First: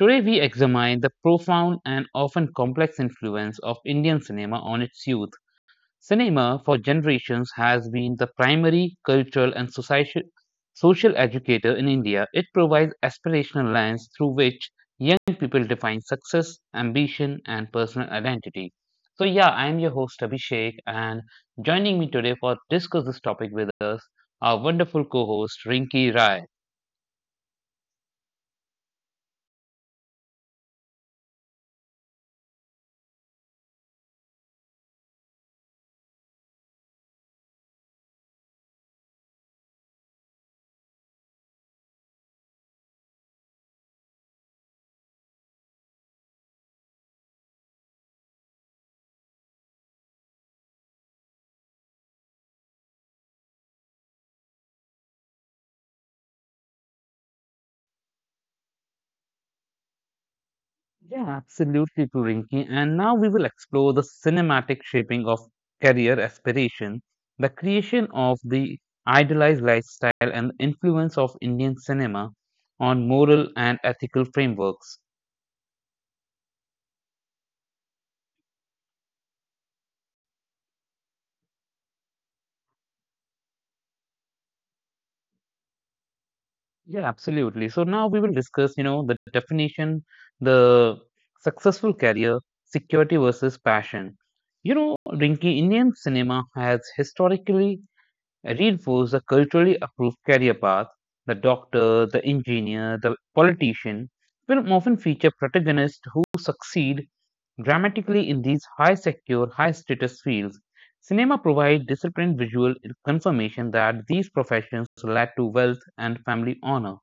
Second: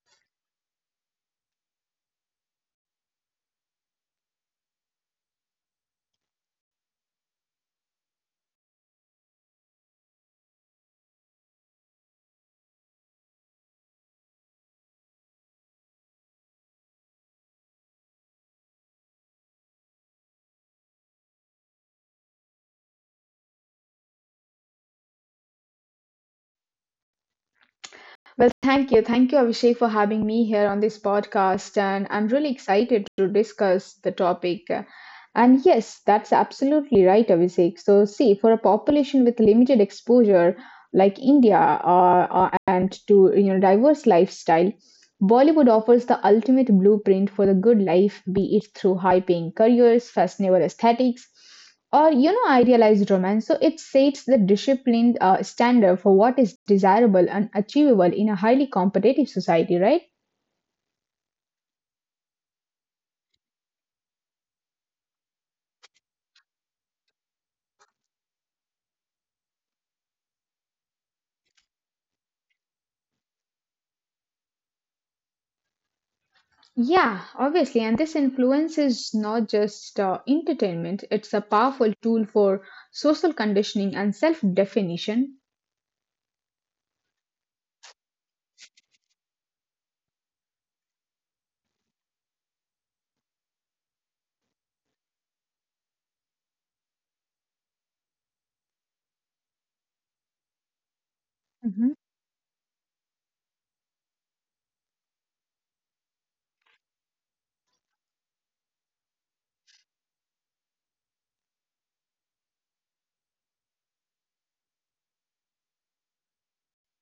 Today, we examine the profound and often complex influence of Indian cinema on its youth. Cinema, for generations, has been the primary cultural and social educator in India. It provides aspirational lens through which young people define success, ambition, and personal identity. I am your host Abhishek, and joining me today for discuss this topic with us, our wonderful co-host Rinki Rai. Well, thank you. Thank you, Abhishek, for having me here on this podcast. And I'm really excited to discuss the topic. And yes, that's absolutely right, Abhishek. So, see, for a population with limited exposure like India and to diverse lifestyle, Bollywood offers the ultimate blueprint for the good life, be it through high paying careers, fashionable aesthetics, or idealized romance. So it sets the disciplined standard for what is desirable and achievable in a highly competitive society, right? Yeah, absolutely, Purinki. And now we will explore the cinematic shaping of career aspiration, the creation of the idealized lifestyle, and the influence of Indian cinema on moral and ethical frameworks. Yeah, obviously. And this influence is not just entertainment, it's a powerful tool for social conditioning and self definition. Yeah, absolutely. So now we will discuss, you know, the definition, the successful career, security versus passion. You know, Rinki, Indian cinema has historically reinforce the culturally approved career path. The doctor, the engineer, the politician will often feature protagonists who succeed dramatically in these high secure, high status fields. Cinema provides disciplined visual confirmation that these professions led to wealth and family honor.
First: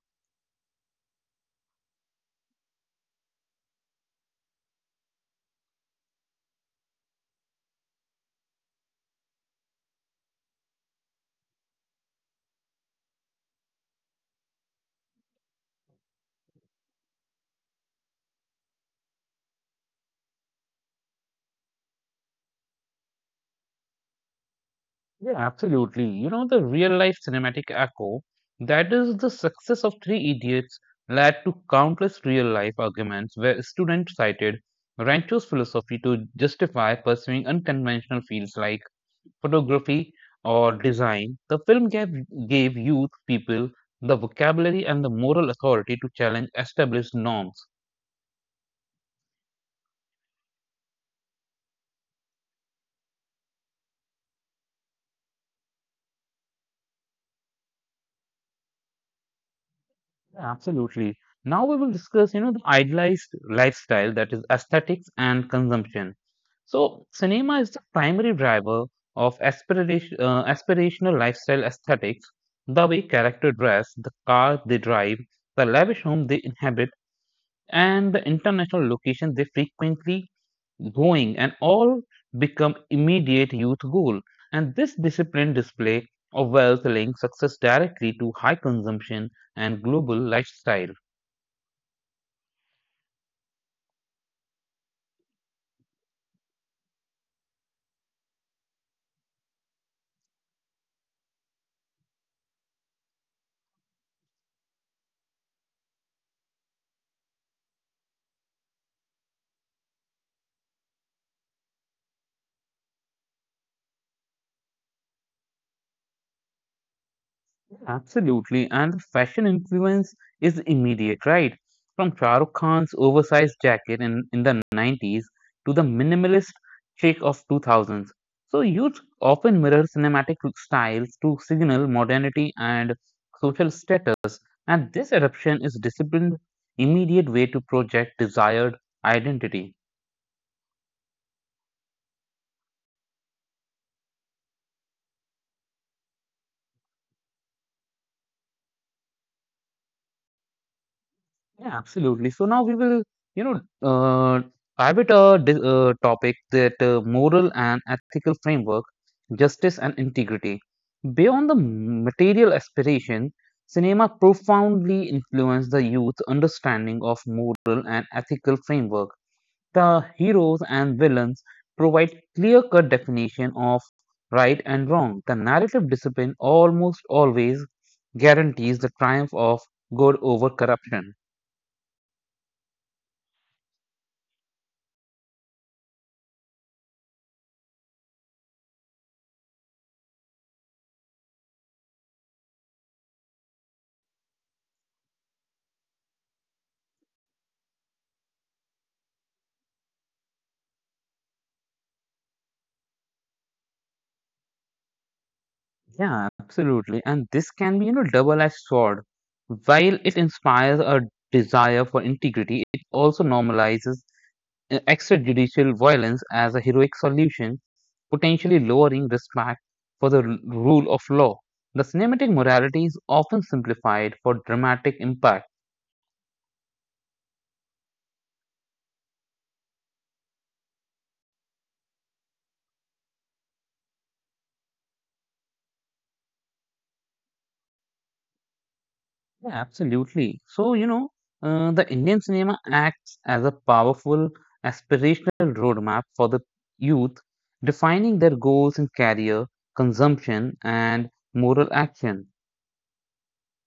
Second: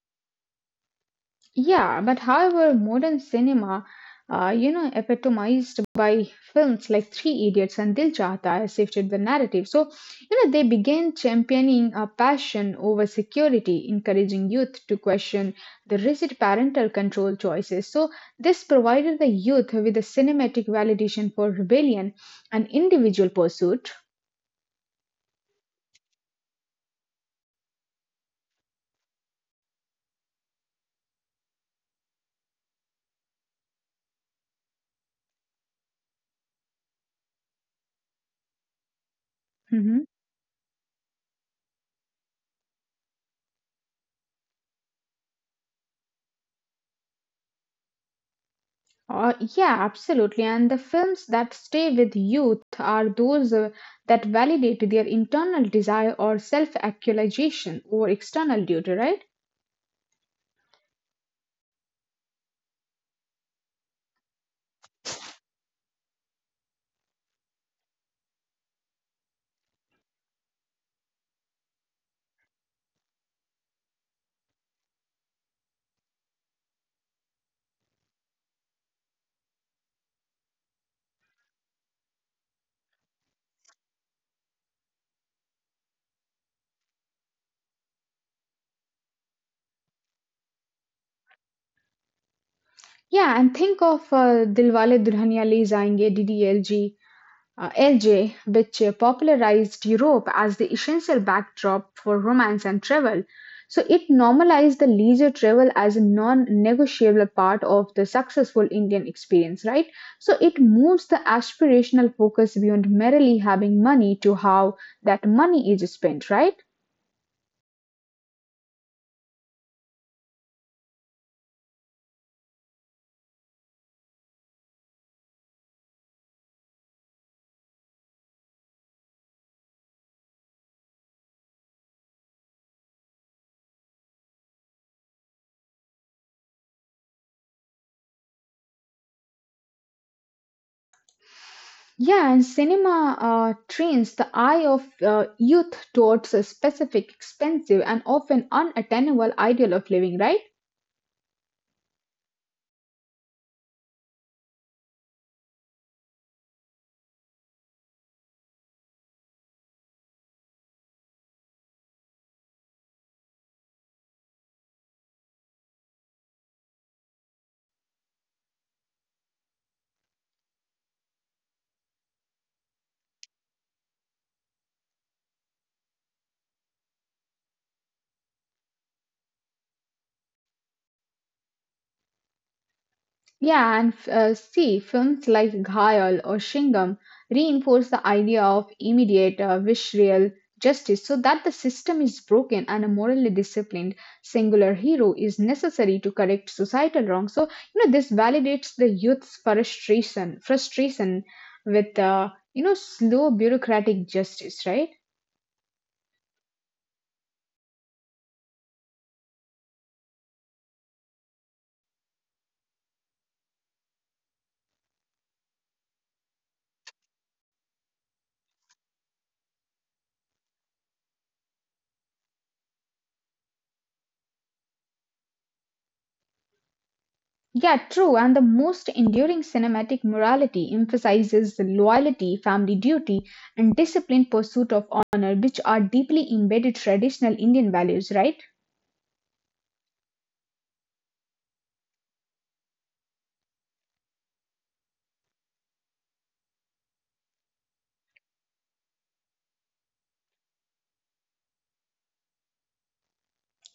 Yeah, but however, modern cinema, epitomized by films like Three Idiots and Dil Chahta Hai shifted the narrative. So, they began championing a passion over security, encouraging youth to question the rigid parental control choices. So, this provided the youth with a cinematic validation for rebellion and individual pursuit. Yeah, absolutely. You know, the real life cinematic echo that is the success of Three Idiots led to countless real life arguments where students cited Rancho's philosophy to justify pursuing unconventional fields like Mm-hmm. photography or design. The film gave youth people the vocabulary and the moral authority to challenge established norms. Yeah, absolutely. And the films that stay with youth are those that validate their internal desire or self-actualization over external duty, right? Absolutely. Now we will discuss, you know, the idealized lifestyle that is aesthetics and consumption. So, cinema is the primary driver of aspiration, aspirational lifestyle aesthetics, the way character dress, the car they drive, the lavish home they inhabit, and the international location they frequently going, and all become immediate youth goal. And this disciplined display of wealth links success directly to high consumption and global lifestyle. Yeah, and think of Dilwale Dulhaniya Le Jayenge, DDLG, LJ, which popularized Europe as the essential backdrop for romance and travel. So it normalized the leisure travel as a non negotiable part of the successful Indian experience, right? So it moves the aspirational focus beyond merely having money to how that money is spent, right? Absolutely. And the fashion influence is immediate, right? From Shah Rukh Khan's oversized jacket in the 90s to the minimalist chic of 2000s. So youth often mirror cinematic styles to signal modernity and social status. And this adaptation is disciplined, immediate way to project desired identity. Yeah, and cinema trains the eye of youth towards a specific, expensive, and often unattainable ideal of living, right? Yeah, absolutely. So now we will, you know, uh, private dis topic that moral and ethical framework, justice and integrity. Beyond the material aspiration, cinema profoundly influenced the youth understanding of moral and ethical framework. The heroes and villains provide clear-cut definition of right and wrong. The narrative discipline almost always guarantees the triumph of good over corruption. Yeah, and see, films like Ghayal or Shingam reinforce the idea of immediate, visceral justice so that the system is broken and a morally disciplined singular hero is necessary to correct societal wrong. So, this validates the youth's frustration with, slow bureaucratic justice, right? Yeah, absolutely. And this can be, you know, double-edged sword. While it inspires a desire for integrity, it also normalizes extrajudicial violence as a heroic solution, potentially lowering respect for the rule of law. The cinematic morality is often simplified for dramatic impact. Yeah, true. And the most enduring cinematic morality emphasizes the loyalty, family duty, and disciplined pursuit of honor, which are deeply embedded traditional Indian values, right? Yeah, absolutely. So, the Indian cinema acts as a powerful aspirational roadmap for the youth, defining their goals in career, consumption, and moral action.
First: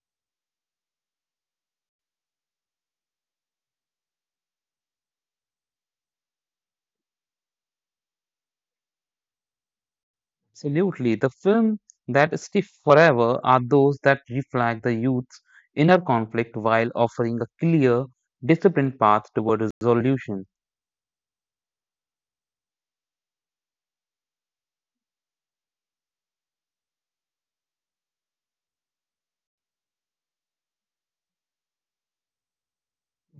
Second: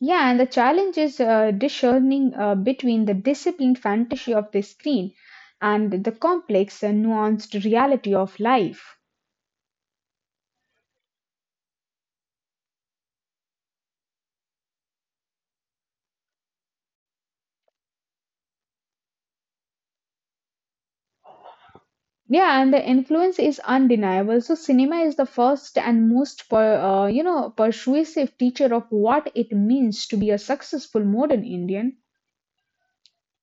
Yeah, and the challenge is discerning between the disciplined fantasy of the screen and the complex and nuanced reality of life. Absolutely. The film that stay forever are those that reflect the youth's inner conflict while offering a clear, disciplined path toward resolution. Yeah, and the influence is undeniable. So, cinema is the first and most, persuasive teacher of what it means to be a successful modern Indian.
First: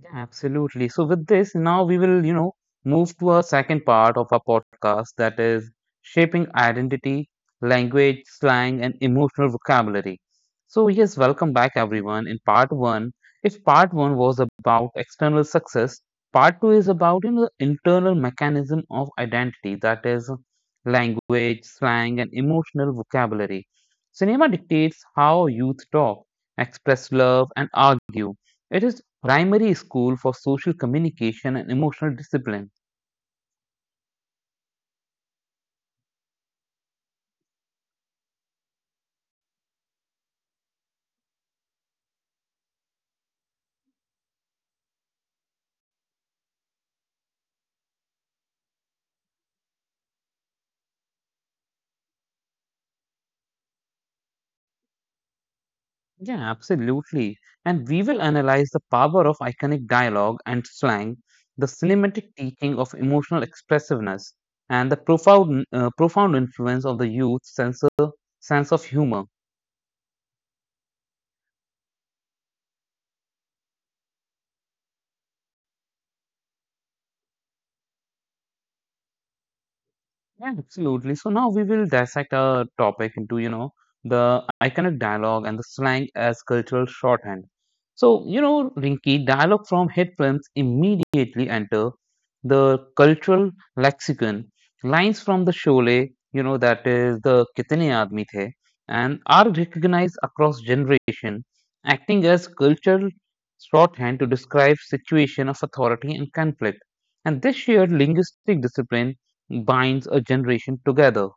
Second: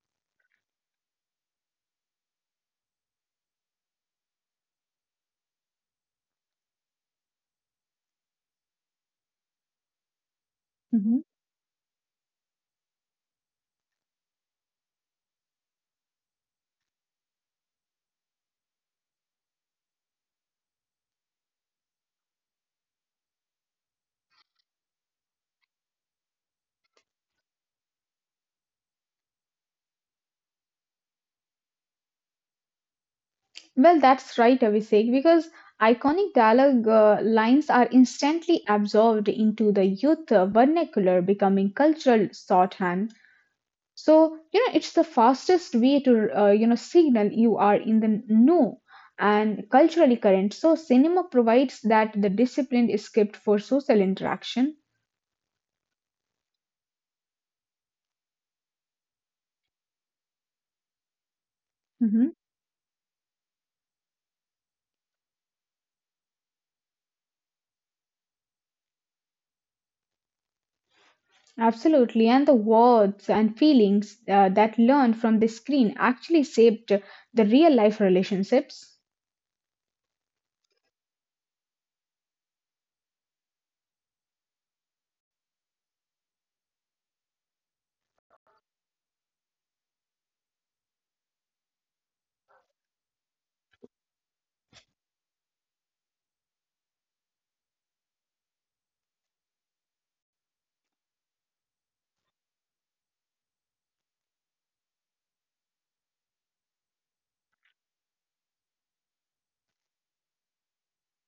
Yeah, absolutely. So with this, now we will, you know, move to our second part of our podcast that is shaping identity, language, slang, and emotional vocabulary. So yes, Mhm. welcome back everyone. In part one, if part one was about external success, part two is about, you know, the internal mechanism of identity, that is language, slang, and emotional vocabulary. Cinema dictates how youth talk, express love, and argue. It is primary school for social communication and emotional discipline. Well, that's right, Abhishek, because iconic dialogue lines are instantly absorbed into the youth vernacular, becoming cultural shorthand. So, it's the fastest way to, signal you are in the know and culturally current. So, cinema provides that the disciplined script for social interaction. Yeah, absolutely. And we will analyze the power of iconic dialogue and slang, the cinematic Hmm. teaching of emotional expressiveness, and the profound, profound influence of the sense of humor. Absolutely. And the words and feelings that learned from the screen actually shaped the real life relationships. Yeah, absolutely. So now we will dissect our topic into, you know, the iconic dialogue and the slang as cultural shorthand. So, you know, Rinki, dialogue from hit films immediately enter the cultural lexicon. Lines from the Sholay, you know, that is the Kitne Aadmi The, and are recognized across generation, acting as cultural shorthand to describe situation of authority and conflict. And this shared linguistic discipline binds a generation together.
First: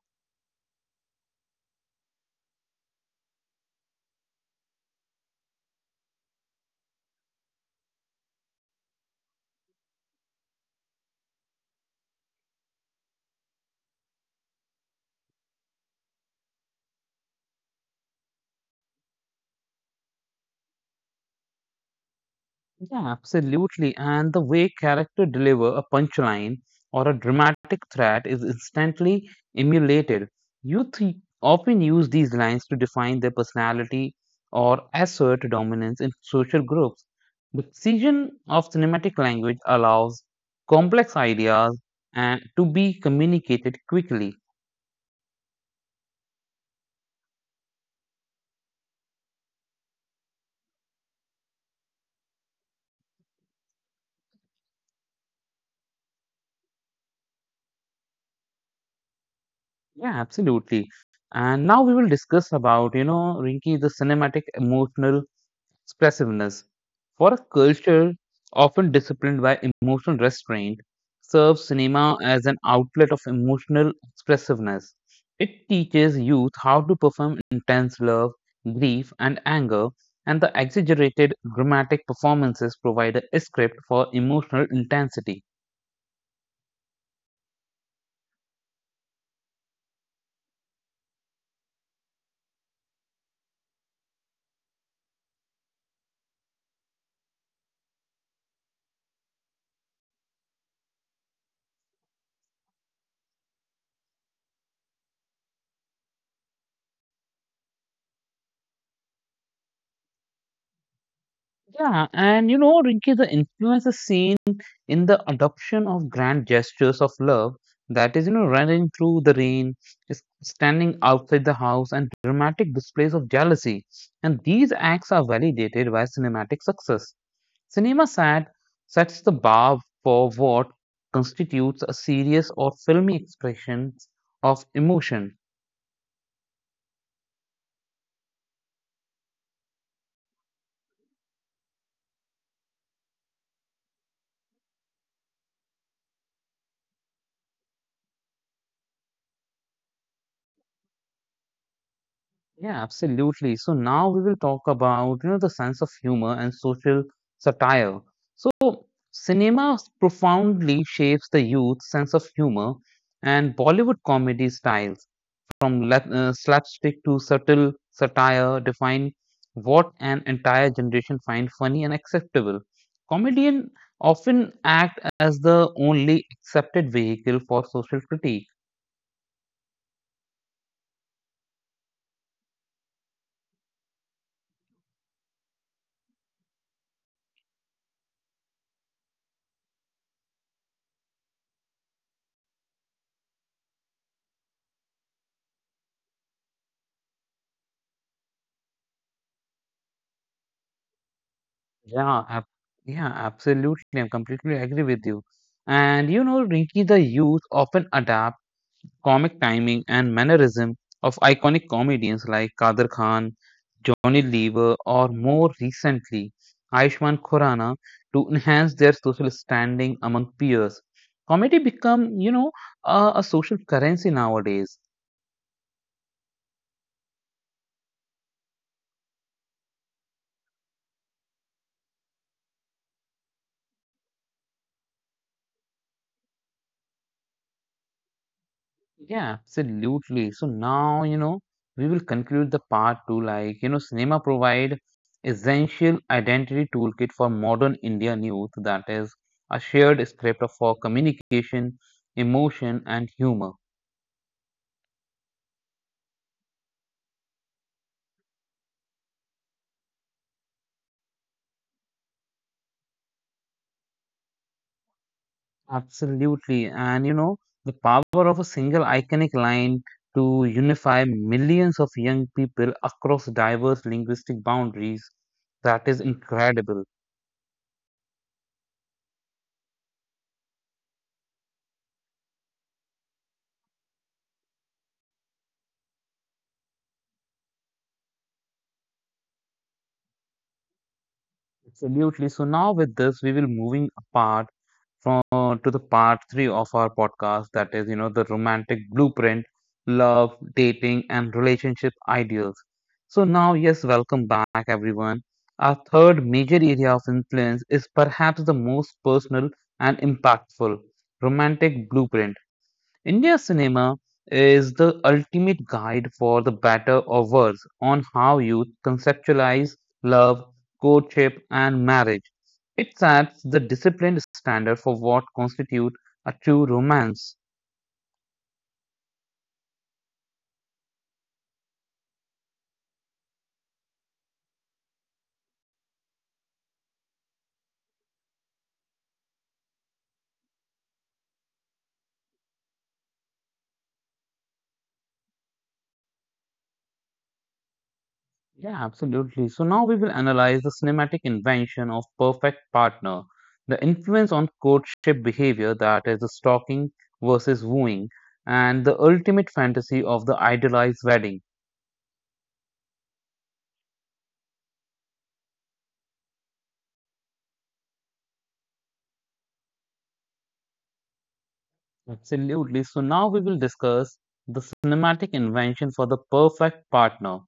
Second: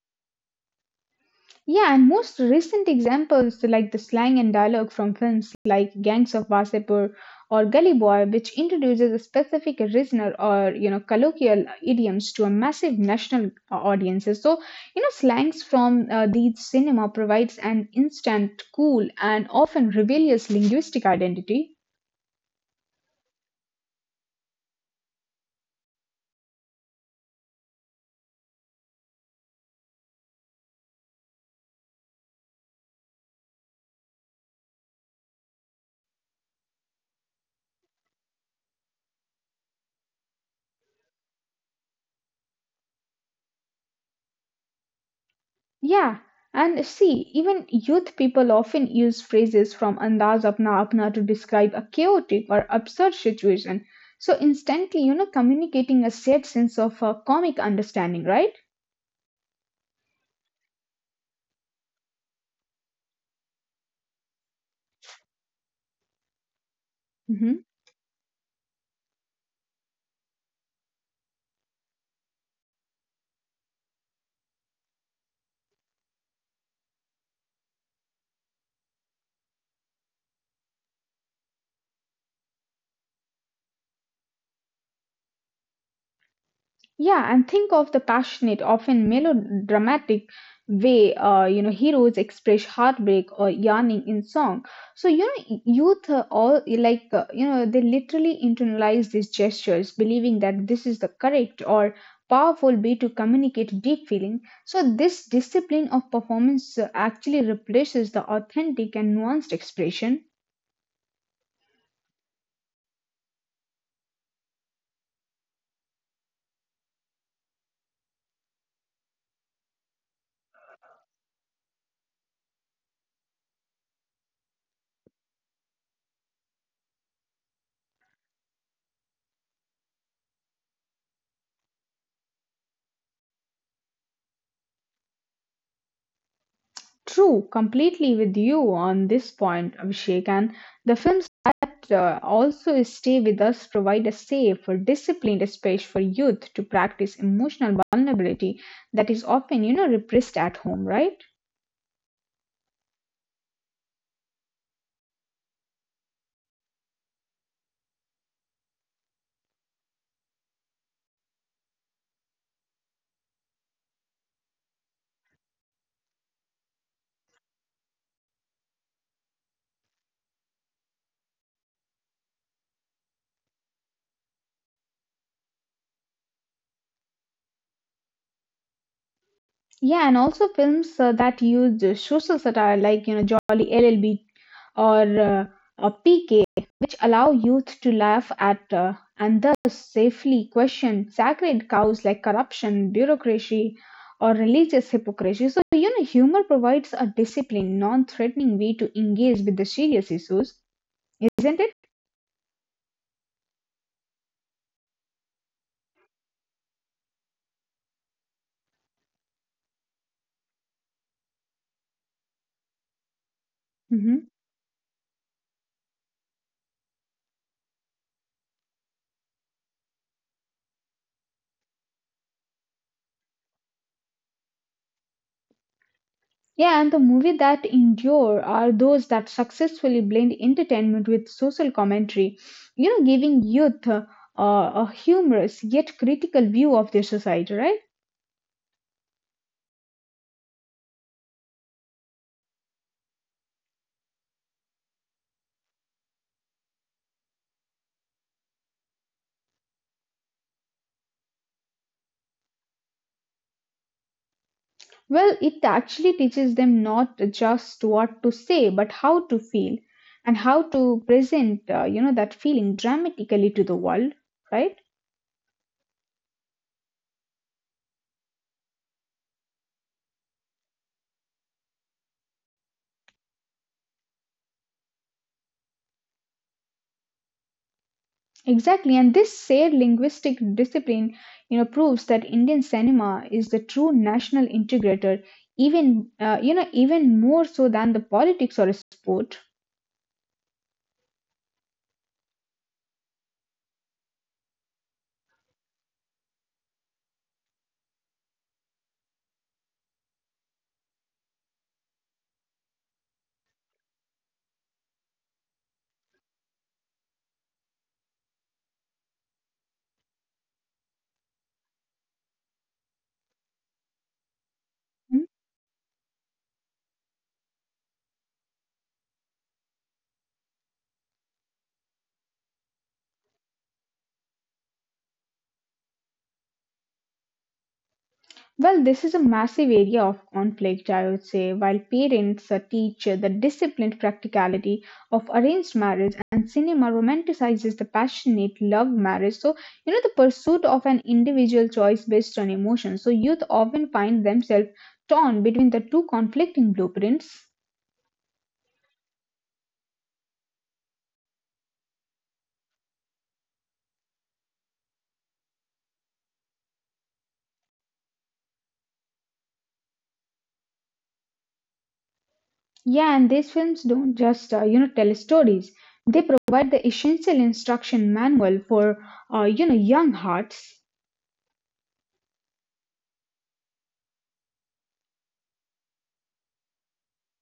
Yeah, and most recent examples like the slang and dialogue from films like Gangs of Wasipur or Gully Boy, which introduces a specific regional or colloquial idioms to a massive national audiences. So slangs from these cinema provides an instant, cool, and often rebellious linguistic identity. Yeah, absolutely. And the way character deliver a punchline or a dramatic threat is instantly emulated. Youth often use these lines to define their personality or assert dominance in social groups. The precision of cinematic language allows complex ideas and to be communicated quickly. Yeah, and see, even youth people often use phrases from Andaz Apna Apna to describe a chaotic or absurd situation. So, instantly, communicating a shared sense of comic understanding, right? Yeah, absolutely. And now we will discuss about, you know, Rinki, the cinematic emotional expressiveness for a Mm-hmm. culture often disciplined by emotional restraint serves cinema as an outlet of emotional expressiveness it teaches youth how to perform intense love grief and anger and the exaggerated dramatic performances provide a script for emotional intensity Yeah, and think of the passionate, often melodramatic way heroes express heartbreak or yearning in song. So youth all like you know they literally internalize these gestures, believing that this is the correct or powerful way to communicate deep feeling. So this discipline of performance actually replaces the authentic and nuanced expression. yeah and you know rinki the influence is seen in the adoption of grand gestures of love that is you know running through the rain s- standing outside the house and dramatic displays of jealousy and these acts are validated by cinematic success cinema sat sets the bar for what constitutes a serious or filmy expression of emotion. True, completely with you on this point, Abhishek. And the films that also stay with us provide a safe, or disciplined space for youth to practice emotional vulnerability that is often, repressed at home, right? Yeah, absolutely. So now we will talk about, you know, the sense of humor and social satire. So cinema profoundly shapes the youth's sense of humor and Bollywood comedy styles from slapstick to subtle satire define what an entire generation find funny and acceptable. Comedians often act as the only accepted vehicle for social critique. Yeah, and also films that used social satire, like Jolly LLB or PK, which allow youth to laugh at and thus safely question sacred cows like corruption, bureaucracy, or religious hypocrisy. So humor provides a disciplined, non-threatening way to engage with the serious issues, isn't it? Yeah, ab- yeah, absolutely. I completely agree with you. And you know, Rinki, the youth often adapt comic timing and mannerism of iconic comedians like Kader Khan, Johnny Mhm. Lever, or more recently, Ayushmann Khurrana to enhance their social standing among peers. Comedy become, you know, a social currency nowadays. Yeah, and the movies that endure are those that successfully blend entertainment with social commentary, giving youth a humorous yet critical view of their society, right? Yeah, absolutely. So now, you know, we will conclude the part two, like, you know, cinema provide essential identity toolkit for modern Indian youth, that is a shared script for communication, emotion, and humor. Well, it actually teaches them not just what to say, but how to feel and how to present, that feeling dramatically to the world, right? Absolutely. And, you know, the power of a single iconic line to unify millions of young people across diverse linguistic boundaries, that is incredible. Exactly, and this shared linguistic discipline, proves that Indian cinema is the true national integrator, even even more so than the politics or sport. Absolutely. So now with this, we will moving apart from to the part three of our podcast. That is, you know, the romantic blueprint, love, dating, and relationship ideals. So now, yes, welcome back, everyone. Our third major area of influence is perhaps the most personal and impactful romantic blueprint. India cinema is the Hmm? ultimate guide for the better or worse on how youth conceptualize love, courtship, and marriage. It sets the disciplined standard for what constitutes a true romance. Well, this is a massive area of conflict, I would say. While parents teach the disciplined practicality of arranged marriage and cinema romanticizes the passionate love marriage, so, the pursuit of an individual choice based on emotion. So, youth often find themselves torn between the two conflicting blueprints. Yeah, absolutely. So now we will analyze the cinematic invention of perfect partner, the influence on courtship behavior that is the stalking versus wooing, and the ultimate fantasy of the idealized wedding. Yeah, and these films don't just, tell stories, they provide the essential instruction manual for, young hearts. Absolutely. So now we will discuss the cinematic invention for the perfect partner.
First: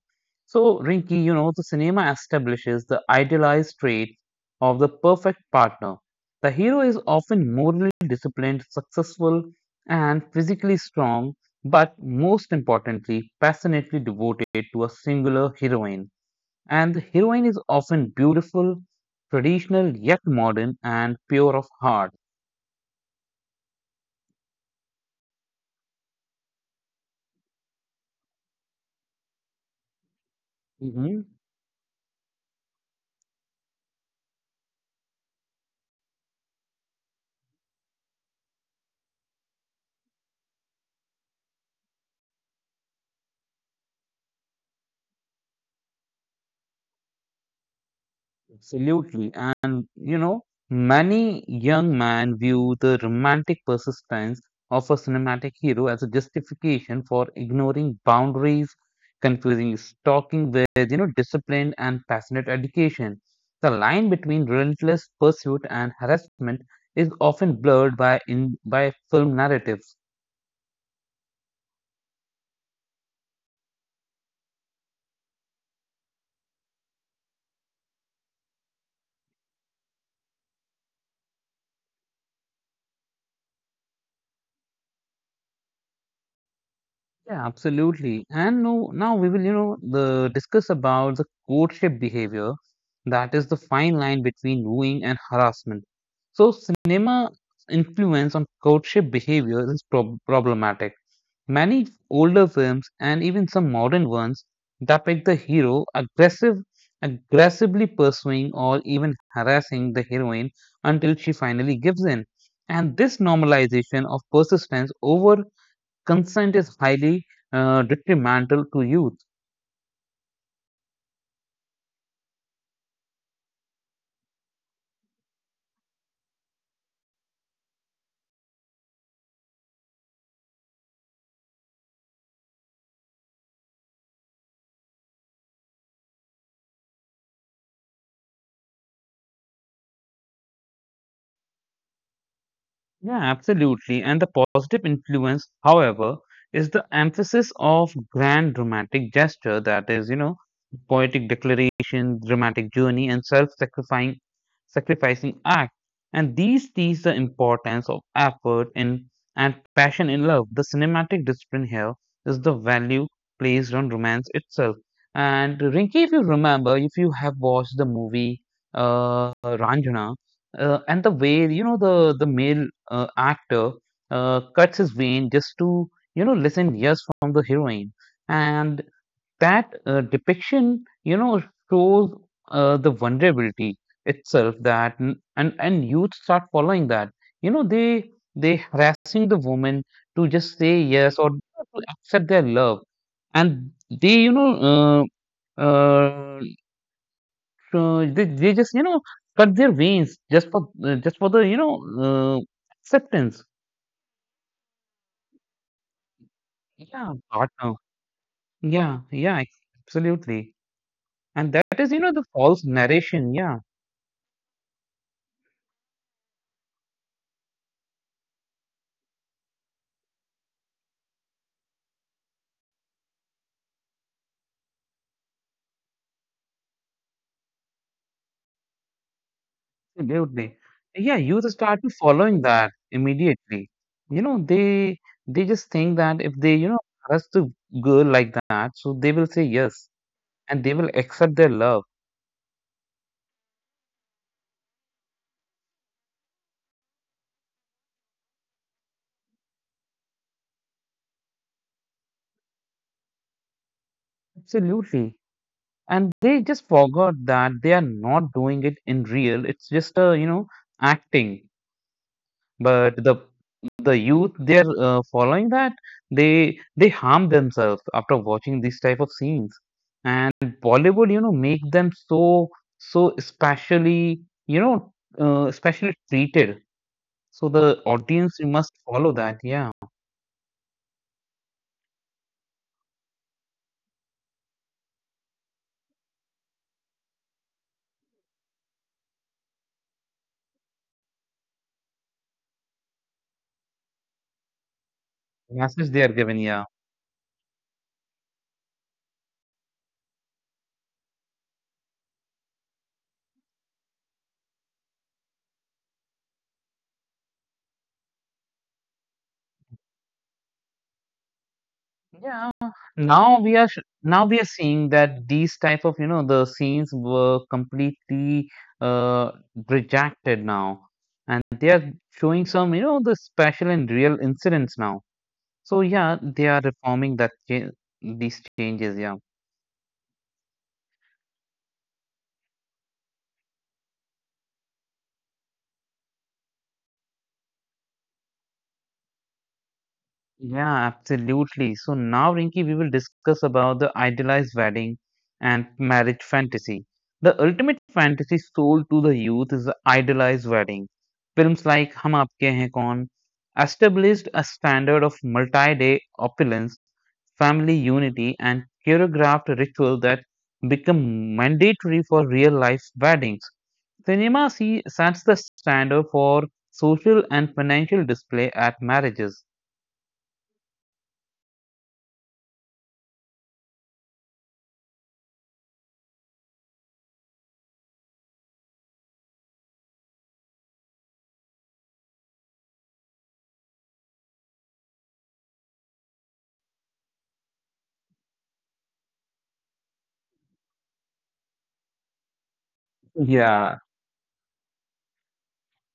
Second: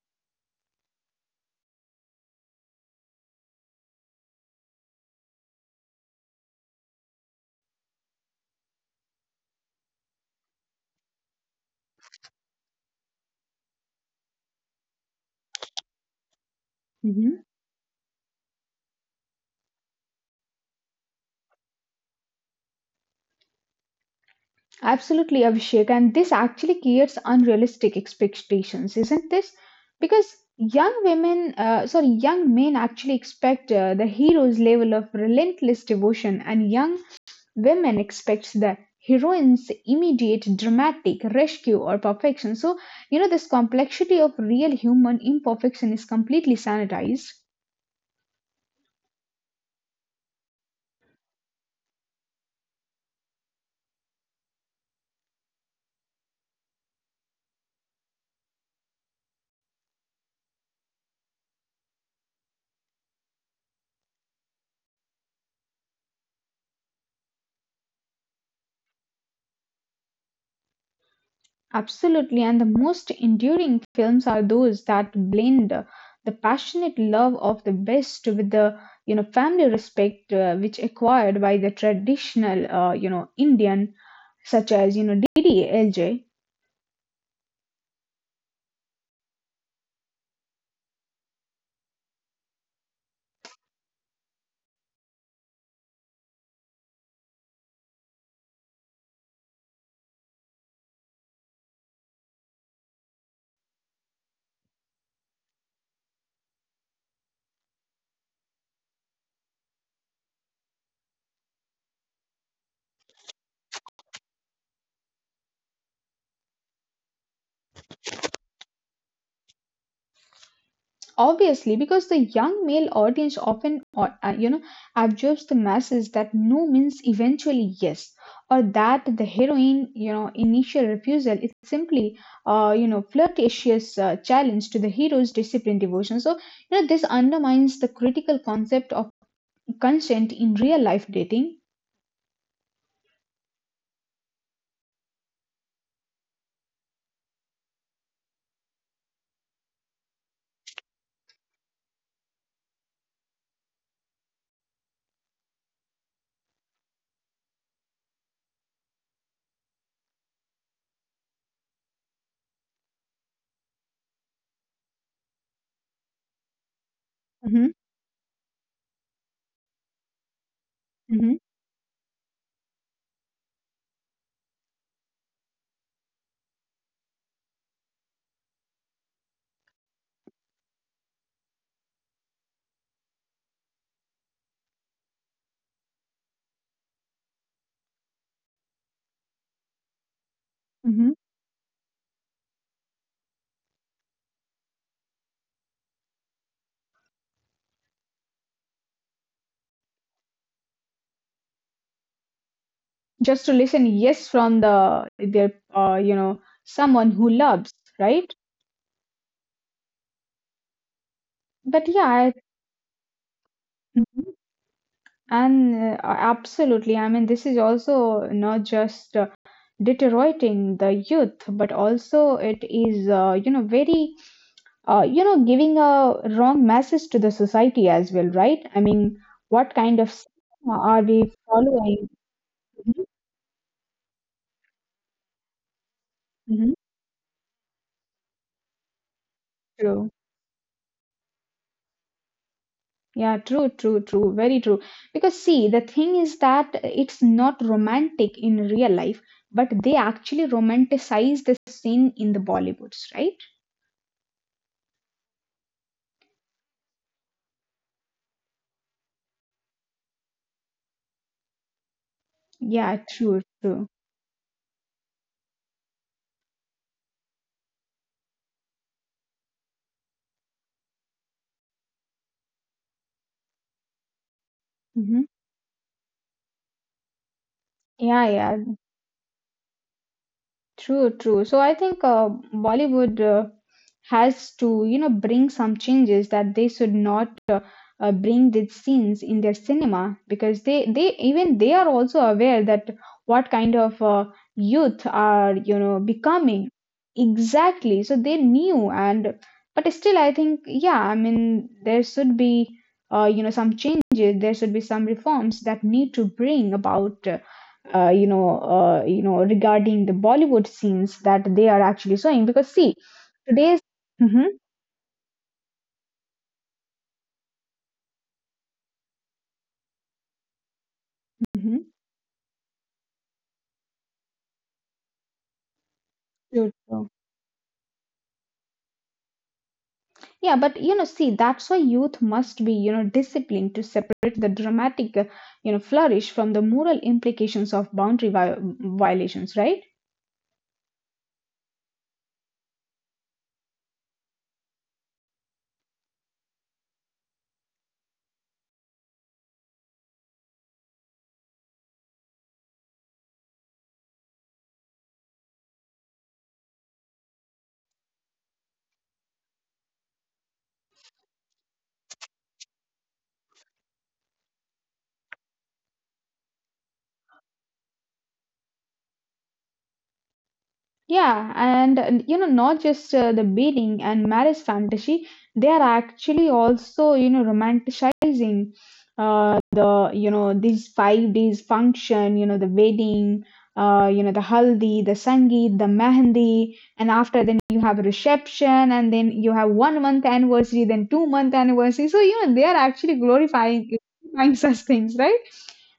So, Rinki, you know, the cinema establishes the idealized trait of the perfect partner. The hero is often morally disciplined, successful, and physically strong, but most importantly, passionately devoted to a singular heroine. And the Mm-hmm. heroine is often beautiful, traditional, yet modern, and pure of heart. Absolutely, Abhishek. And this actually creates unrealistic expectations, isn't this? Because young Mhm. women, sorry, young men actually expect the hero's level of relentless devotion, and young women expects the heroine's immediate dramatic rescue or perfection. So, this complexity of real human imperfection is completely sanitized. Absolutely. And, you know, many young men view the romantic persistence of a cinematic hero as a justification for ignoring boundaries, confusing stalking with, you know, disciplined and passionate education. The line between relentless pursuit and harassment is often blurred by film narratives. Absolutely, and the most enduring films are those that blend the passionate love of the best with the family respect which acquired by the traditional Indian, such as DDLJ. Yeah, absolutely. And no, now we will, you know, the discuss about the courtship behavior that is the fine line between wooing and harassment. So, cinema influence on courtship behavior is problematic. Many older films and even some modern ones depict the aggressively pursuing or even harassing the heroine until she finally gives in. And this normalization of persistence over consent is highly detrimental to youth. Obviously, because the young male audience often, or, absorbs the message that no means eventually yes, or that the heroine, initial refusal is simply, flirtatious challenge to the hero's disciplined devotion. So, this undermines the critical concept of consent in real life dating. Yeah, absolutely. And the positive influence, however, is the emphasis of grand dramatic gesture that is, you know, poetic declaration, dramatic journey, and self-sacrificing sacrificing act. And these teach the importance of effort in and passion in love. The cinematic discipline here is the value placed on romance itself. And Rinki, if you remember, if you have Hmm. watched the movie Ranjana, and the Hmm. way you know the male actor cuts his vein just to you know listen yes from the heroine and that depiction you know shows the vulnerability itself that and youth start following that you know they harassing the woman to just say Hmm. yes or to accept their love and they you know uh, they just you know cut their veins just for the you know uh, Just acceptance. to listen yes from the their, someone Yeah, who loves, partner. right? Yeah, yeah, ex- absolutely. And that But is, you yeah, know, the false narration. Yeah, mm-hmm. And absolutely, I mean, this is also not just deteriorating the youth, but also it is, very, giving a wrong message to the society as well, right? I mean, what kind of absolutely. stigma are Yeah, we youth start to following? following that Mhm, immediately. You know, they just think that if they, you mhm, know, trust the girl like that, so they will say yes true. and they will accept their love. Yeah, true, true, true. Very true. Because see, the thing is that it's not romantic in real life, but they actually romanticize the scene in the Bollywoods, right? Absolutely. And they just forgot that they are not doing it in real. It's just a, you know, acting. But Yeah, true, true. the youth they are following that. They harm themselves after watching these type of scenes. And Bollywood, you know, make them so so specially, you know Hmm. Specially treated, so the Yeah, audience yeah, must follow that. Yeah, true, true. So I think Bollywood has to, bring some changes that they should not bring these scenes in their cinema because they are also aware that what kind of youth are message they are given. Yeah. becoming. Exactly, so they knew and but still I think yeah I mean there should be some changes, there should be some reforms that need to bring about regarding the Bollywood scenes that they are actually showing Yeah, because see now we are today's. Now we are Mhm, seeing that these type of, you know, the scenes were completely uh rejected now, and they are mhm. showing some, you know, the special and real incidents now. So yeah, they are Sure. reforming that these changes. Yeah. Yeah, but you know, see, that's why youth must be, disciplined to separate the dramatic, flourish from the moral implications of boundary violations, right? Yeah, absolutely. So now, Rinki, we will discuss about the idealized wedding and marriage fantasy. The ultimate fantasy sold to the youth is the idealized wedding. Films like Hum Aapke Hain Kaun established a standard of multi-day opulence, family unity, and choreographed ritual that become mandatory for real-life weddings. Cinema, see, sets the standard for social and financial display at marriages. Yeah, and not just the beating and marriage fantasy, they are actually also, romanticizing the, these 5 days function, the wedding, the haldi, the sangeet, the mehendi, and after then you have reception, and then you have 1 month anniversary, then 2 month anniversary. So, they are actually Yeah. glorifying such things, right?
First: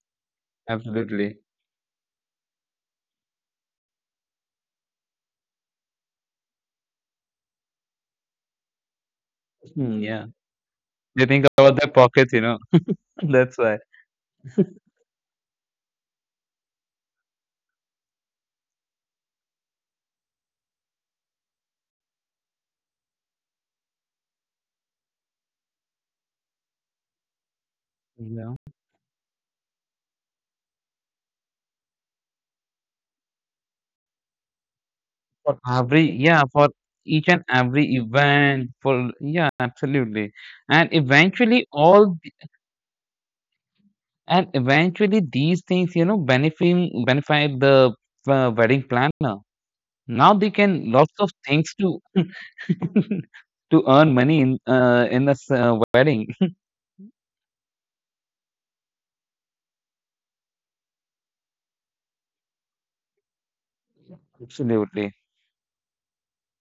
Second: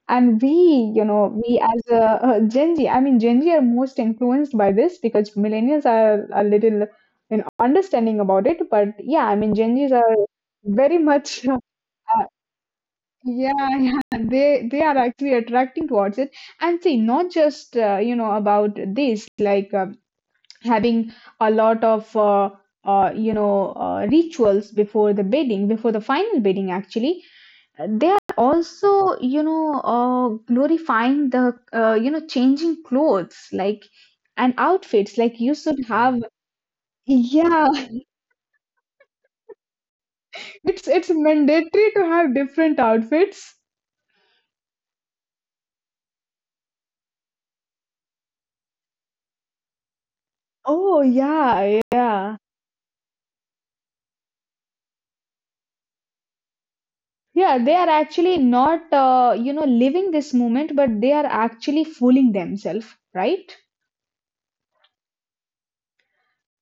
And we, Absolutely. we as a, Gen Z, I mean, Gen Z are most influenced by this because millennials are a little, understanding about it. But yeah, I mean, Gen Zs Hmm, are yeah. very They much, think about their pockets, you know. yeah, That's why. yeah, they are actually attracting towards it. And see, not just about this, like having a lot of rituals before the bidding, before the final bidding, actually they are Yeah. also glorifying the changing clothes like and outfits like For you should every, have. yeah, for each and Yeah. every event, for, yeah, absolutely. And it's eventually mandatory to all, have different outfits. and eventually these things, you know, benefiting, benefit the wedding planner. Now they can Oh lots of things yeah, to yeah, to earn money in this wedding. yeah, they are actually not living this moment but they are actually fooling themselves, right? Absolutely.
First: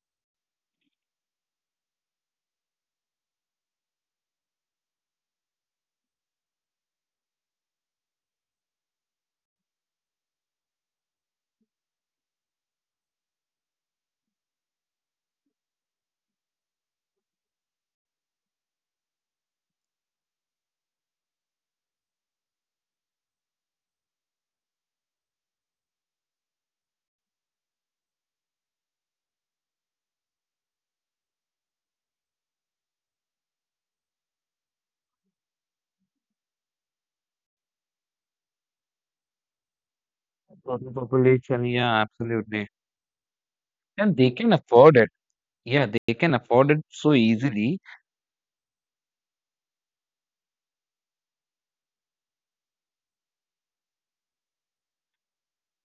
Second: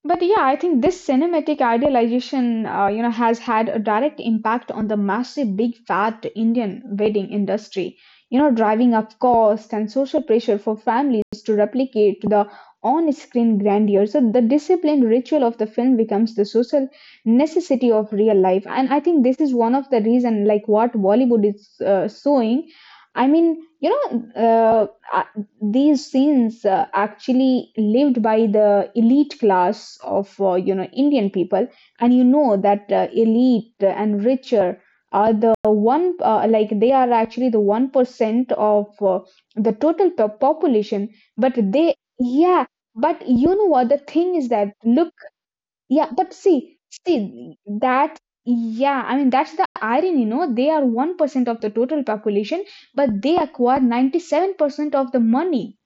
But yeah, I think this cinematic idealization, has had a direct impact on the massive, big, fat Indian wedding industry. You know, driving up cost and social pressure for families to replicate the on-screen grandeur. So the disciplined ritual of the film becomes the social necessity of real life, and I think this is one of the reason, like what Bollywood is showing. I mean, you know, I these scenes actually lived by the elite class of indian people, and you know that elite and richer are the one like they are actually the 1% of the Total population. But population, they yeah, yeah absolutely. but you know what the And they thing is, can that afford it. look Yeah, yeah they but can afford see it so see easily. that yeah I mean that's the irony, no? They are 1% of the total population, but they acquire 97% of the money,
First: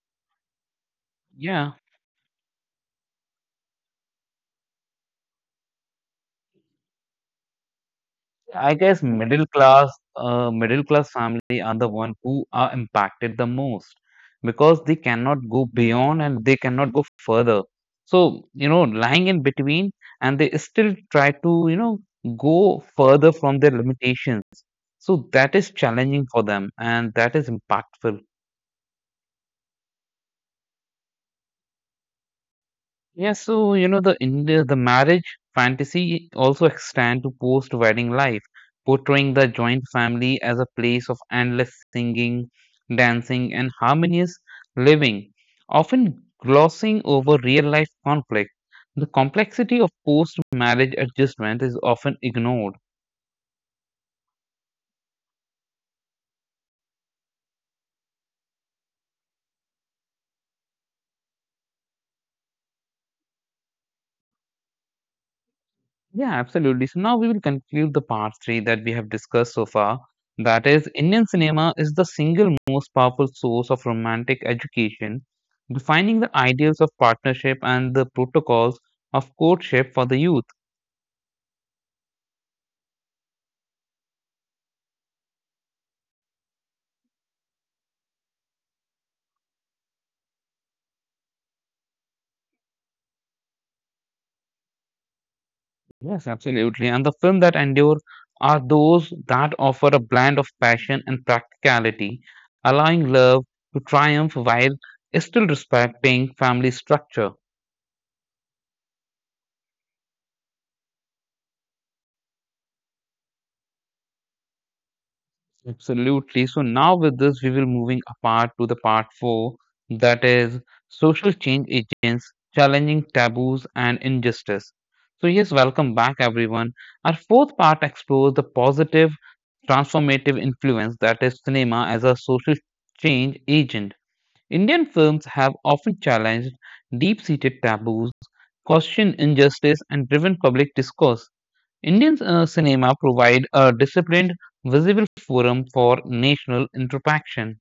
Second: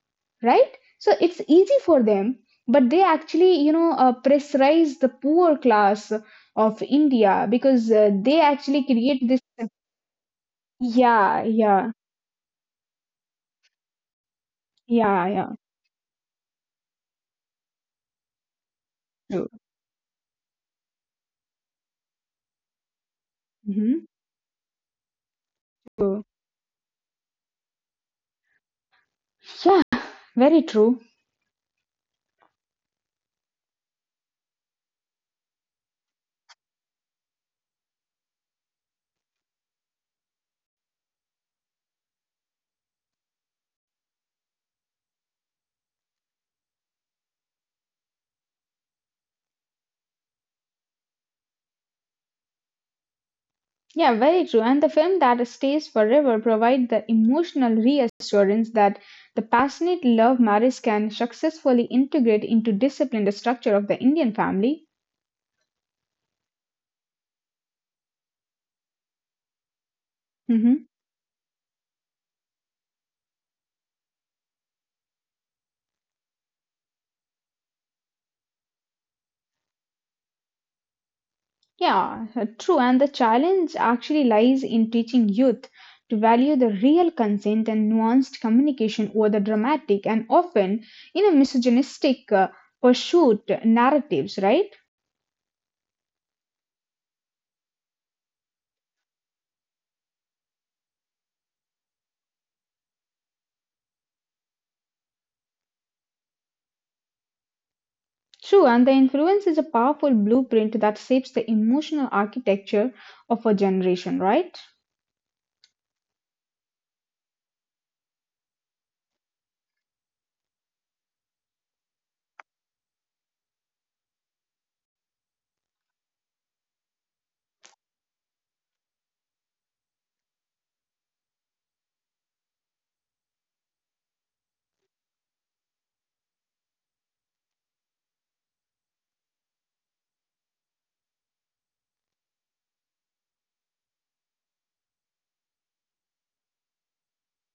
right? So it's Yeah, easy for them, but they actually pressurize the poor class of india, because they I actually guess create this. middle class, middle class yeah family are the yeah one who are impacted the most, because they yeah cannot yeah go beyond and they cannot go further. So, you know, lying in True. between, and they still try to, you know, go further from their hmm limitations. So that is challenging True. for them, and that is impactful. Very true. Yeah, so you know the India, the marriage fantasy also extend to post wedding life, portraying the joint family as a place of endless singing, dancing and harmonious living, often glossing over real life conflict. The complexity of post marriage adjustment is often ignored. Yeah, very true, and the film that stays forever provide the emotional reassurance that the passionate love marriage can successfully integrate into disciplined structure of the indian family. Yeah, absolutely. So now we will conclude the part three that we have discussed so far. That is, hmm Indian cinema is the single most powerful source of romantic education, defining the ideals of partnership and the protocols of courtship for the youth. Yeah, true. And the challenge actually lies in teaching youth to value the real consent and nuanced communication over the dramatic and often in a misogynistic pursuit narratives, right? Yes, absolutely. And the film that endure are those that offer a blend of passion and practicality, allowing love to triumph while still respecting family structure. True, and the influence is a powerful blueprint that shapes the emotional architecture of a generation, right? Absolutely. So now with this, we will moving apart to the part four, that is social change agents challenging taboos and injustice. So yes, welcome back everyone. Our fourth part explores the positive transformative influence that is cinema as a social change agent. Indian films have often challenged deep-seated taboos, questioned injustice, and driven public discourse. Indian cinema provide a disciplined, visible forum for national interaction.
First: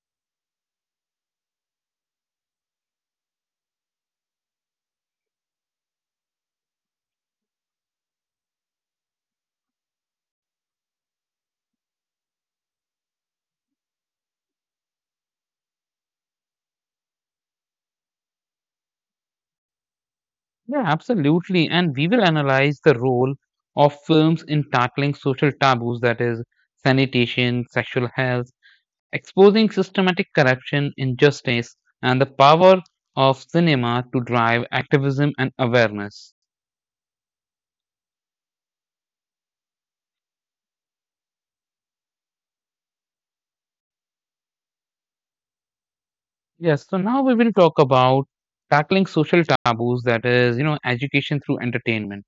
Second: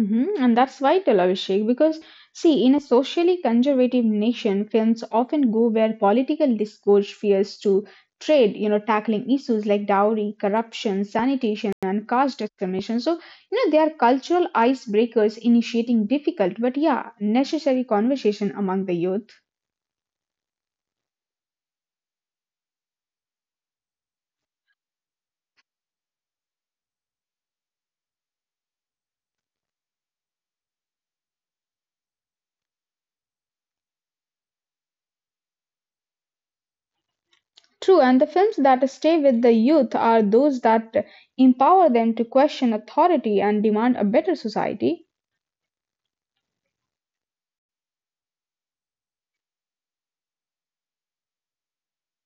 Mhm. And that's vital, Abhishek, because see, in a socially conservative nation, films often go where political discourse fears to trade, you know, tackling issues like dowry, corruption, sanitation, and caste discrimination. So, you know, they are cultural icebreakers initiating difficult, but yeah, necessary conversation among the youth. Yeah, absolutely. And we will analyze the role of films in tackling social taboos, that is, sanitation, sexual health, exposing systematic corruption, injustice, and the power of cinema to drive activism and awareness. True, and the films that stay with the youth are those that empower them to question authority and demand a better society. Yes, so now we will talk about tackling social taboos, that is, you know, education through entertainment.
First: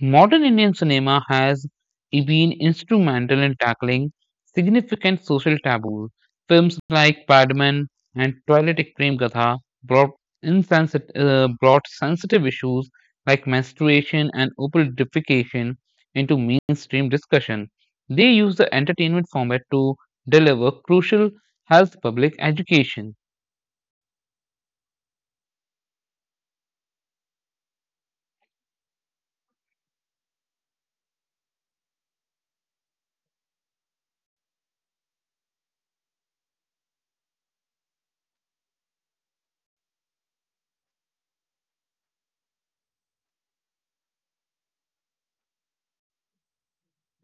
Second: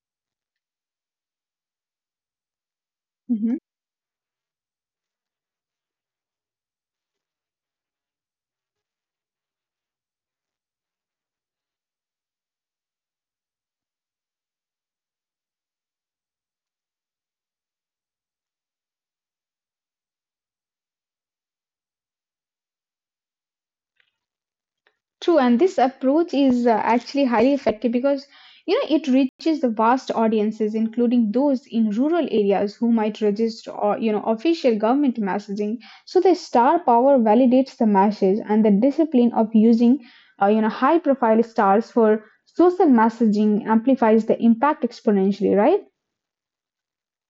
Modern Indian cinema has been instrumental Mm-hmm. in tackling significant social taboos. Films like Padman and Toilet Ek Prem Gatha brought, brought sensitive issues like menstruation and open defecation into mainstream discussion. They use the entertainment format to deliver crucial health public education. True, and this approach is actually highly effective because you know it reaches the vast audiences, including those in rural areas who might resist or you know official government messaging. So the star power validates the message and the discipline of using you know high profile stars for social messaging amplifies the impact exponentially, right?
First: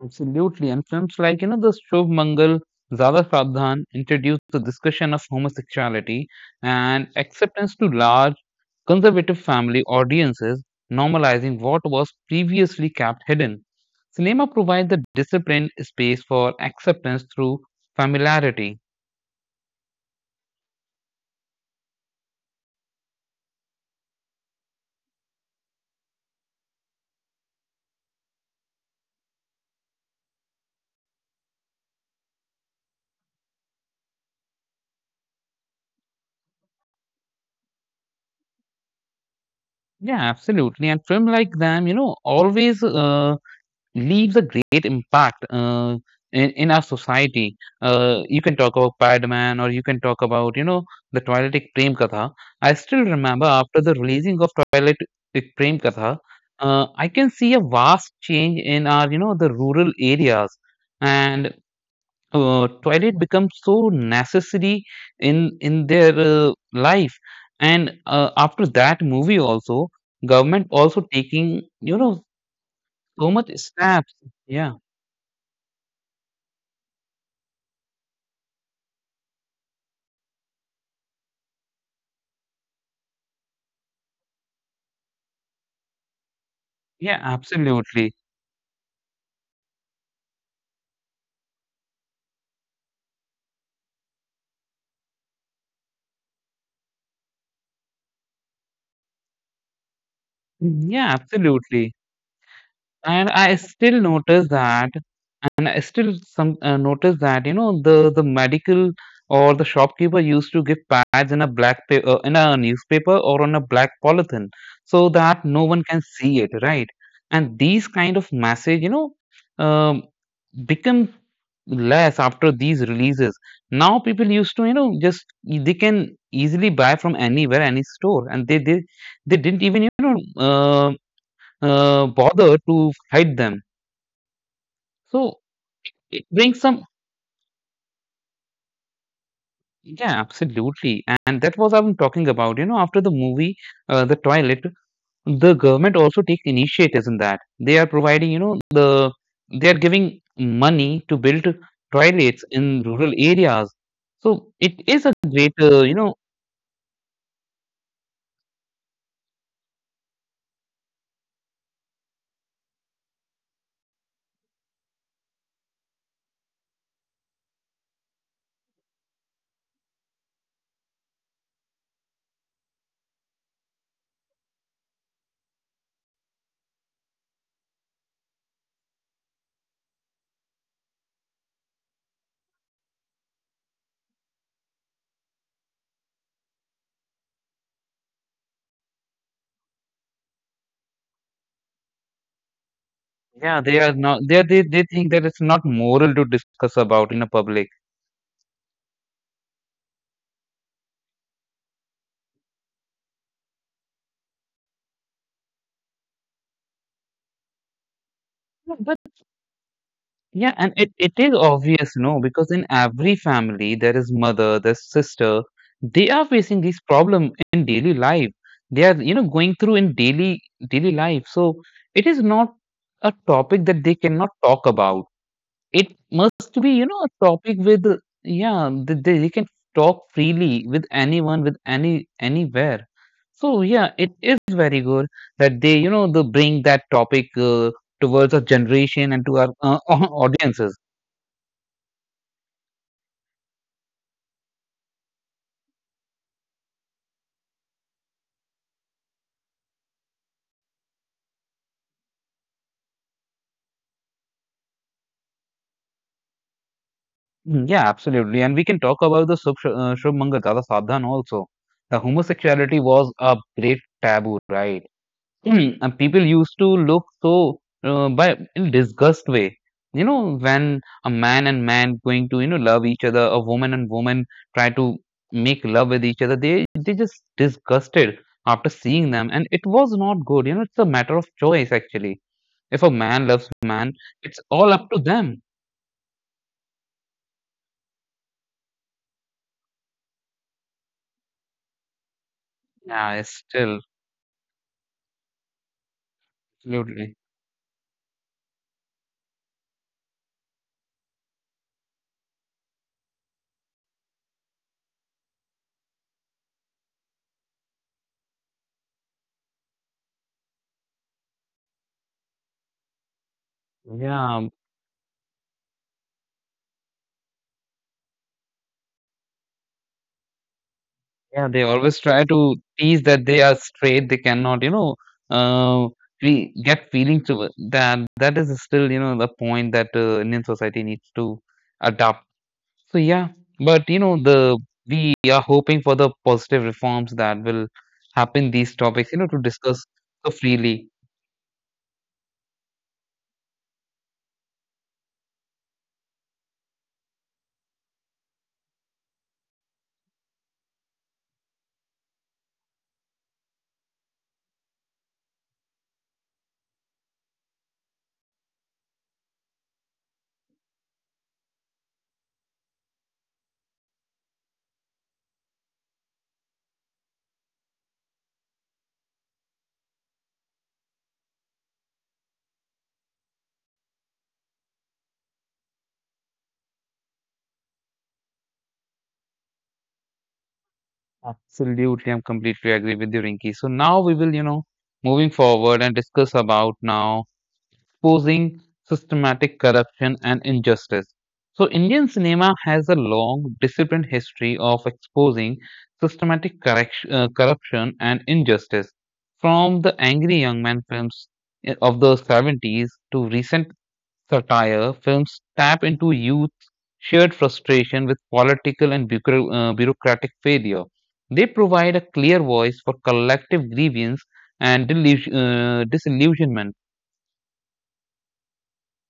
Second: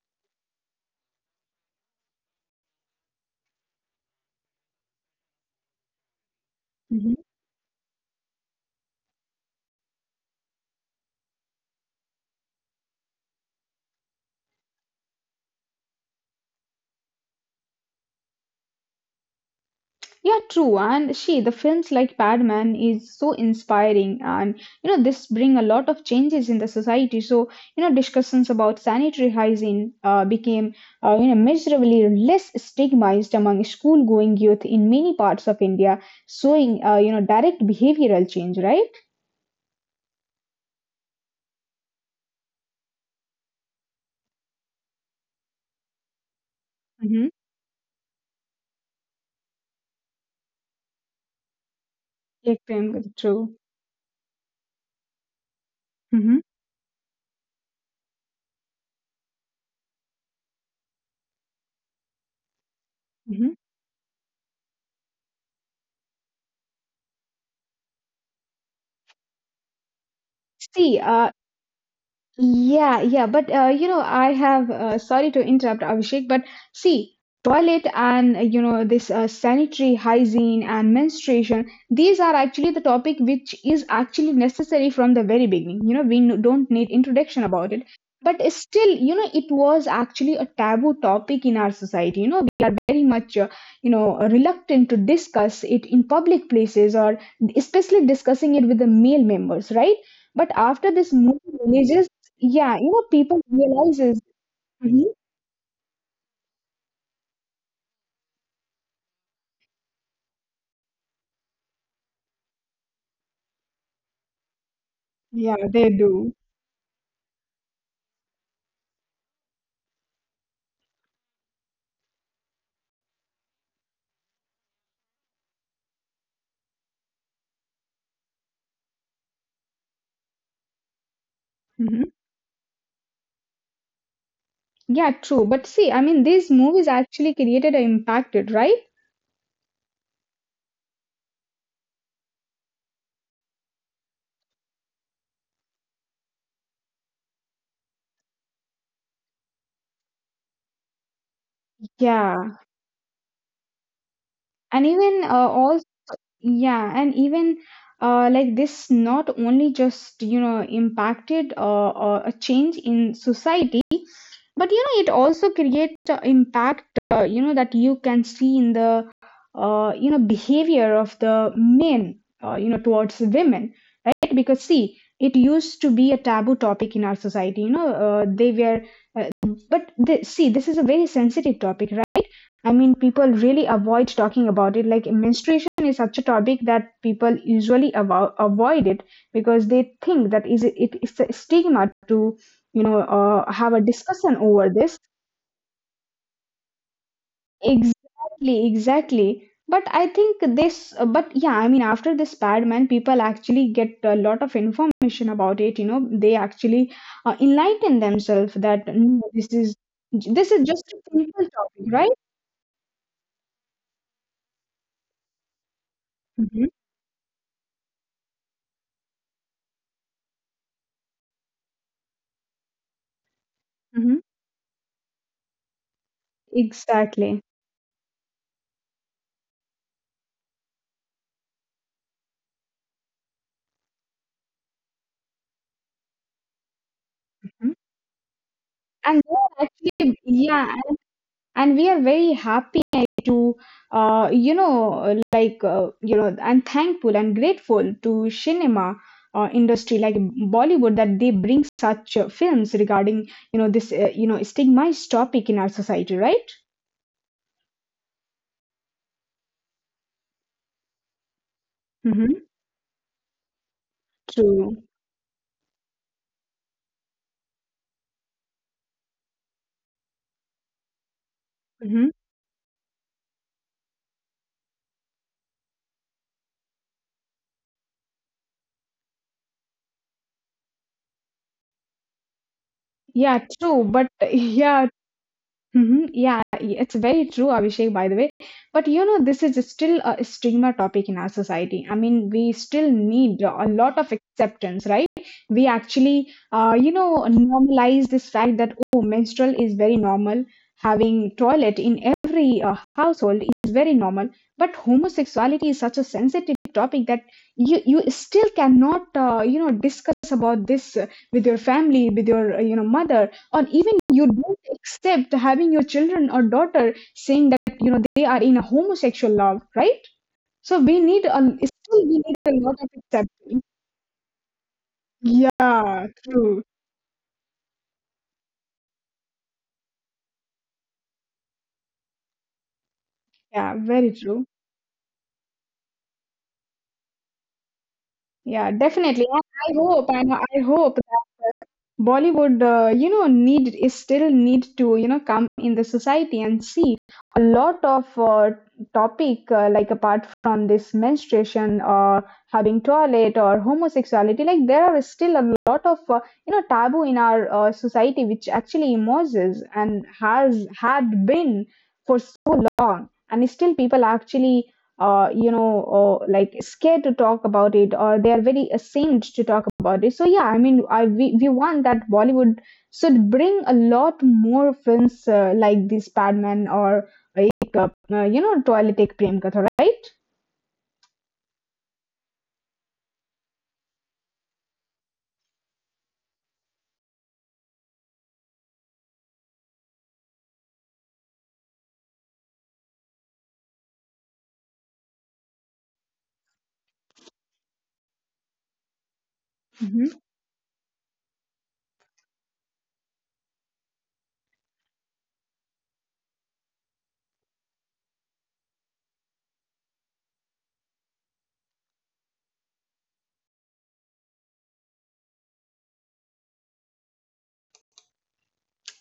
Absolutely, and films like, you know, the Shubh Mangal, Zara Sabdhan introduced the discussion of homosexuality and acceptance to large conservative family audiences, normalizing what was previously kept hidden. Cinema provides a disciplined space for acceptance through familiarity. Yeah, true. And see, the films like Padman is so inspiring, and you know this bring a lot of changes in the society. So you know discussions about sanitary hygiene became you know measurably less stigmatized among school-going youth in many parts of India, showing you know direct behavioral change, right? Yeah, absolutely, and film like them, you know, always leaves a great impact in our Mm-hmm. society. You can talk about Padman, or you can talk about, you know, the Toilet Ek Prem Katha. I still remember True. after the releasing of Toilet Ek Prem Katha, Mm-hmm. I can see a vast change in our, you know, the rural areas. And toilet becomes Mm-hmm. so necessary in their life. And after that movie also, government See, also taking, you know, yeah, yeah, so much but you know, steps. I Yeah. have sorry to interrupt, Abhishek, but see, toilet and you know this sanitary hygiene and menstruation, these are actually the topic which is actually necessary from the very beginning. You know, we don't need Yeah, introduction about it, absolutely. but still, you know, it was actually a taboo topic in our society. You know, we are very much you know reluctant to discuss it in public places, or especially discussing it with the male members, right? But Mm. after Yeah, this absolutely. movement, yeah, you know, And people I still realizes. notice that, Mhm. and I still some notice that, you know, the medical or the shopkeeper used to give pads in a black pa in a newspaper or on a black polythene so that no Yeah, one they can see do. it, right? And these kind of message, you know, um, become less after these releases. Now people used to, you know, just they can easily buy from anywhere, any store, and they they didn't even, you know, hmm bother to hide them. Yeah, So true. But see, I it mean, brings these some, movies actually created an impacted, right? yeah, absolutely, and that was I'm talking about. You know, after the movie, the toilet, the government also take initiatives in that. They are providing, you know, the they are giving money to build toilets Yeah, in rural areas. So it is and a even uh, great, you all know, yeah, and even like this not only just you know impacted a change in society, but you know it also creates a impact you know that you can see in the you know behavior of the men you know towards women, right? Because see it used to be a taboo topic in our society, you know they were but they, see this is a very sensitive topic, right? I mean people really avoid talking about it, like menstruation is such a topic that people usually avoid it because they think that it's a stigma to Yeah, they have are a not. They discussion they over they think this. that it's not moral to discuss about in a public. Exactly, exactly. But I think this, but yeah, I mean, after this Padman, people actually get a lot of information about it. You know, they actually enlighten themselves No, but that no, yeah, this and is it, just a it is simple obvious, topic, no, right? because in every family there is mother, there's sister. They are facing hmm these problem in daily life. They are, you know, going through in daily daily life. So it is not a topic that they hmm cannot talk about. It must be, you know, a Exactly. topic with, yeah, they can talk freely with anyone, with anywhere. So yeah, it is very good that they, you know, they bring that topic Mhm. towards our generation and And to our they actually, audiences. yeah, and we are very happy to you know like you know and thankful and grateful to cinema industry like bollywood that they bring such films regarding you know this you know stigmatized topic in our society, right? Mm. Yeah, absolutely. And we can talk about the Shubh Mangal Dada Sadhan also. The Mm-hmm. homosexuality was a great taboo, right? True. Mm, and people used to look so by in disgust way. You know, when a man and man Mm-hmm. going to, you know, love each other, a woman and woman try to make love with each other, they just disgusted after seeing them, and it was not good. You know, it's a matter of choice actually. If a man loves Yeah, man, true. But it's all up to yeah. them. Mhm. Yeah, it's very true, Abhishek, by the way. But you know, this is still a stigma topic in our society. I mean, we still Yeah, it's need still a lot of acceptance, right? We actually, you absolutely. know, normalize this fact that, oh, menstrual is very normal. Having toilet in every household is very normal. But homosexuality is such a sensitive topic that you still cannot, you know, discuss about this with your family, with your, you know, mother, or even Yeah. you don't accept having your children or daughter saying that you know they are in a homosexual love, right? so we need Yeah, a they always try Still we to need a lot tease of that they are acceptance. straight. They cannot, you know, uh, Yeah, fe true. get feelings to it. That is still, you know, the point that Indian society needs to adopt. So yeah, Yeah, but you know, very the true. we are hoping for the positive reforms that will happen. These Yeah, topics, you know, to definitely, and discuss so I freely. hope Bollywood, you know, need is still need to you know come in the society, and see a lot of topic like apart from this menstruation or having toilet or homosexuality, like there are still a lot of you know taboo in our society which actually emerges and has had been for so long, and still people actually you know, or like scared to talk about it, or they are very ashamed to talk about it. So yeah, I mean, we want that Bollywood should bring a lot more films like this Padman, or like you know, Toilet Ek Prem Katha, right? Absolutely, I'm completely agree with you, Rinki. So now we will, you know, moving forward and discuss about now exposing systematic corruption and injustice. So, Indian cinema has a long, disciplined history of exposing corruption and injustice. From the hmm Angry Young Man films of the 70s to recent satire films, tap into youth's shared frustration with political and bureaucratic failure. They provide a clear voice for collective grievance and disillusionment.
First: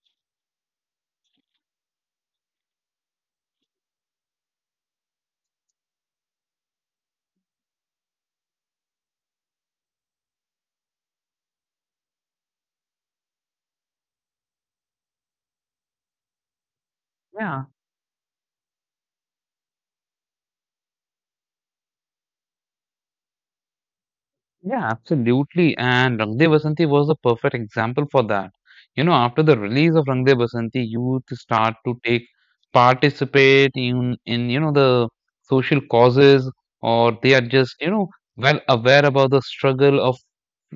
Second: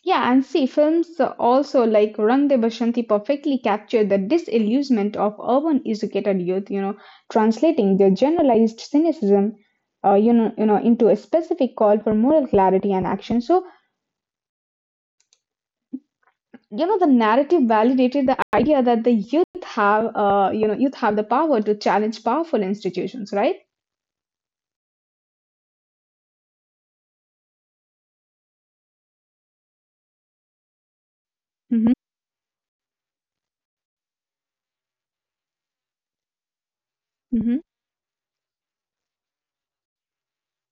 Yeah, and see, films also like Rang De Bashanti perfectly capture the disillusionment of urban educated youth, you know, translating their generalized cynicism, you know, into a specific call for moral clarity and action. So you know the Yeah. narrative validated the idea that the youth have you know youth have the power to challenge powerful institutions, right? Yeah, absolutely. And Rang De Basanti was the perfect example for that. You know, after the release of Rang De Basanti, youth start Mm-hmm. to take participate in you know the social causes, or they are Mm-hmm. just, you know, well aware about the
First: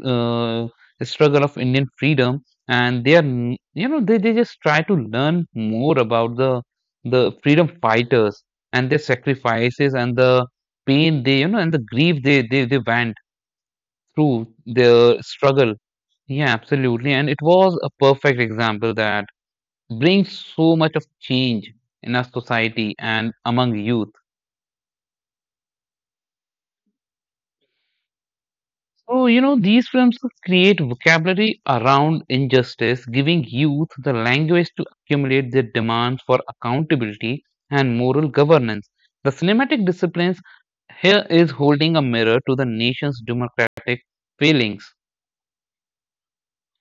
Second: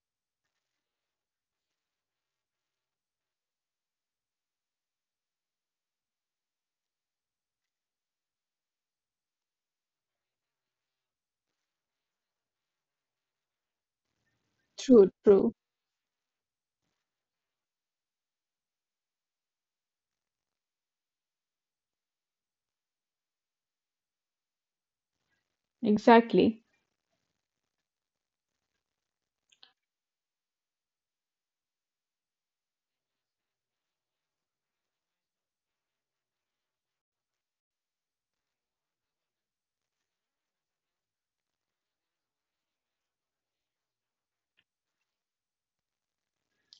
uh, struggle of Indian freedom, and they are you know they just try to learn more about the freedom fighters and their sacrifices and the pain they, you know, and the grief they went through True, their true. struggle. Yeah, absolutely. And it was a perfect example that brings so much of change in our society and among youth. Exactly. So, you know, these films create vocabulary around injustice, giving youth the language to accumulate their demands for accountability and moral governance. The cinematic disciplines here is holding a mirror to the nation's democratic failings.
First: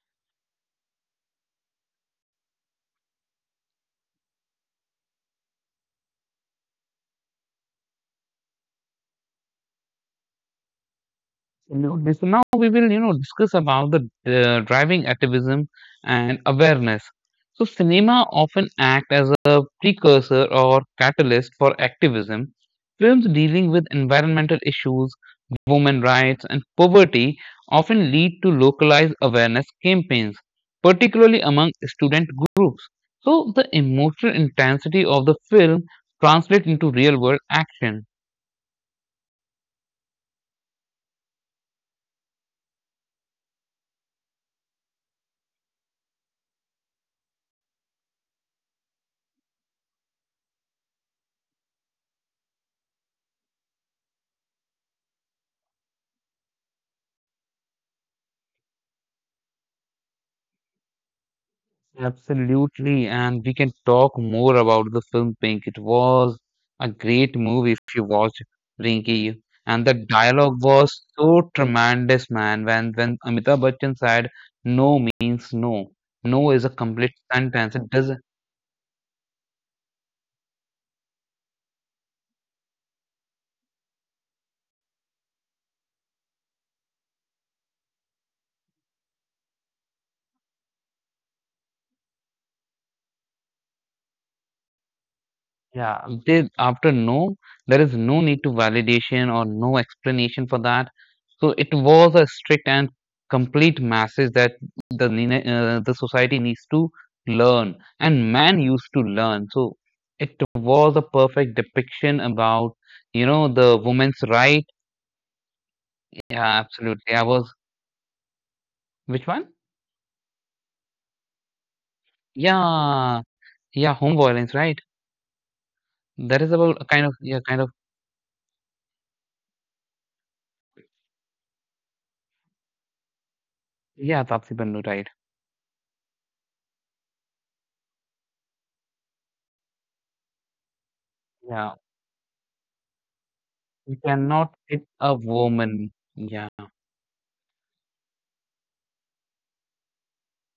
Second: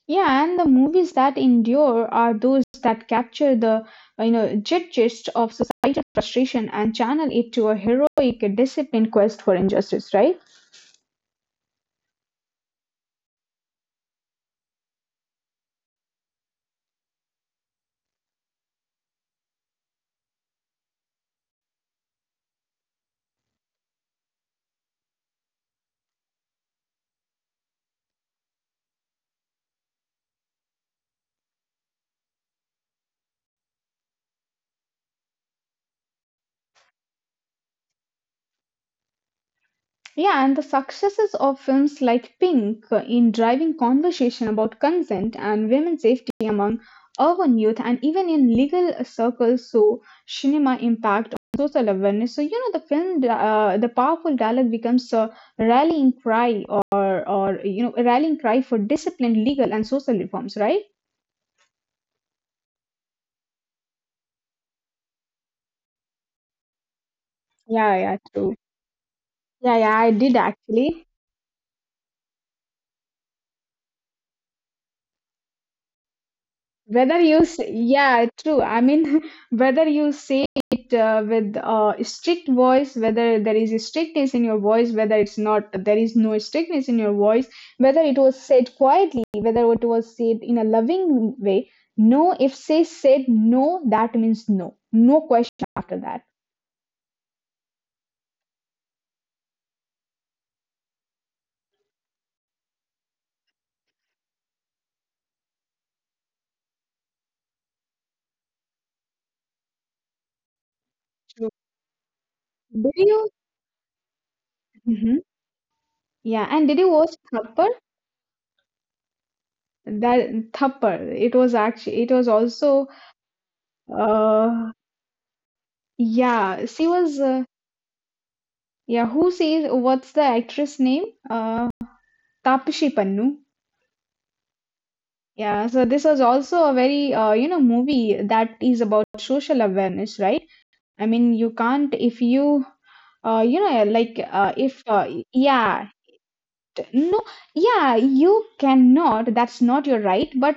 Yeah, and the movies that endure are those that capture the you know jet gist of societal frustration and channel it to a heroic, disciplined quest for injustice, right? You this, so now we will, you know, discuss about the driving activism and awareness. So, cinema often act as a precursor or catalyst for activism. Films dealing with environmental issues, women rights, and poverty often lead to localized awareness campaigns, particularly among student groups. So, the emotional intensity of the film translates into real world action. Yeah, and the successes of films like Pink in driving conversation about consent and women's safety among urban youth and even in legal circles, so cinema impact on social awareness. So you know the film, the powerful dialogue becomes a rallying cry, or you know a rallying cry for disciplined legal and social reforms, right? Absolutely, and we can talk more about the film Pink. It was a great movie if Yeah, you yeah, watch, true. Rinky, Yeah, and the yeah, I did dialogue was actually. so tremendous, man. When Amitabh Bachchan said "no" means no, no is a complete sentence. It doesn't. Yeah, true. I mean, whether you say it with strict voice, whether there is a strictness in your voice, whether it's not, there is no strictness in your voice, whether it was said quietly, whether it was said in a loving way. No, if say said no, that means no. No question after Yeah, that. they, after no, there is no need to validation or no explanation for that. So it was a strict and complete message that the society needs to learn, and man used to learn. So it was a True. perfect depiction about, Did you you? know, the woman's right. Mhm. Yeah, Yeah, and did you absolutely. watch I was Thappar? which one? That Thappar. It was actually. It was also. Yeah, yeah, home violence, Uh, right? That is yeah, about a she kind of, was. yeah, kind of, Yeah, who says, what's the actress name? Tapshi Pannu. yeah, Tapsi Pannu, right? Yeah, so this was also a very you know movie that is about social awareness, right? I mean, you Yeah. can't if you you know You like cannot if hit a yeah woman. Yeah. t- no yeah you cannot, that's not your right, but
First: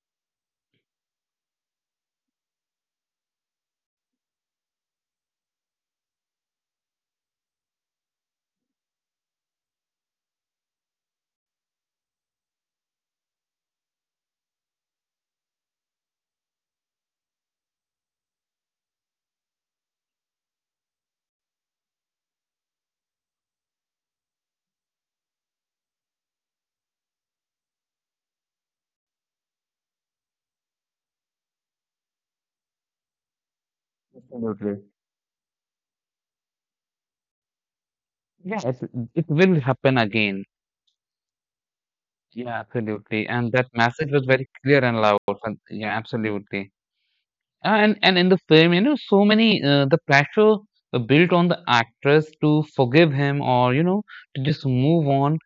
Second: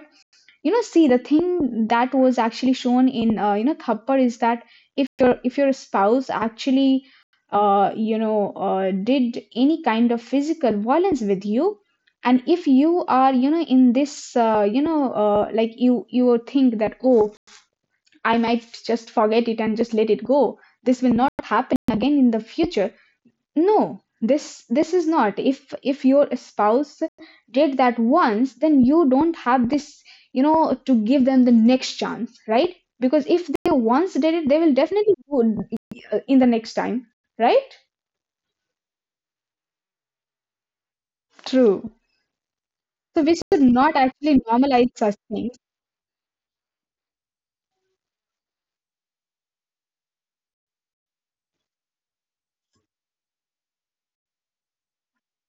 you know see the thing that was actually shown in you know thappar is that if your spouse actually did any kind of physical violence with you, and if you are you know in this like you will think that, oh, I might just forget it and just let it go, this will not happen again in the future. No, this is not. If your spouse did that once, then you don't have this, you know, to give them the next chance, right? Because if they once did it, they will Absolutely. definitely do it in the next time, right? Yeah, it will happen again. True. Yeah, So absolutely. we And should that not message was actually very clear normalize and such loud. things. And yeah, absolutely. And in the film, you know, so many the pressure built on the actress to forgive him, or, you know, to just move on.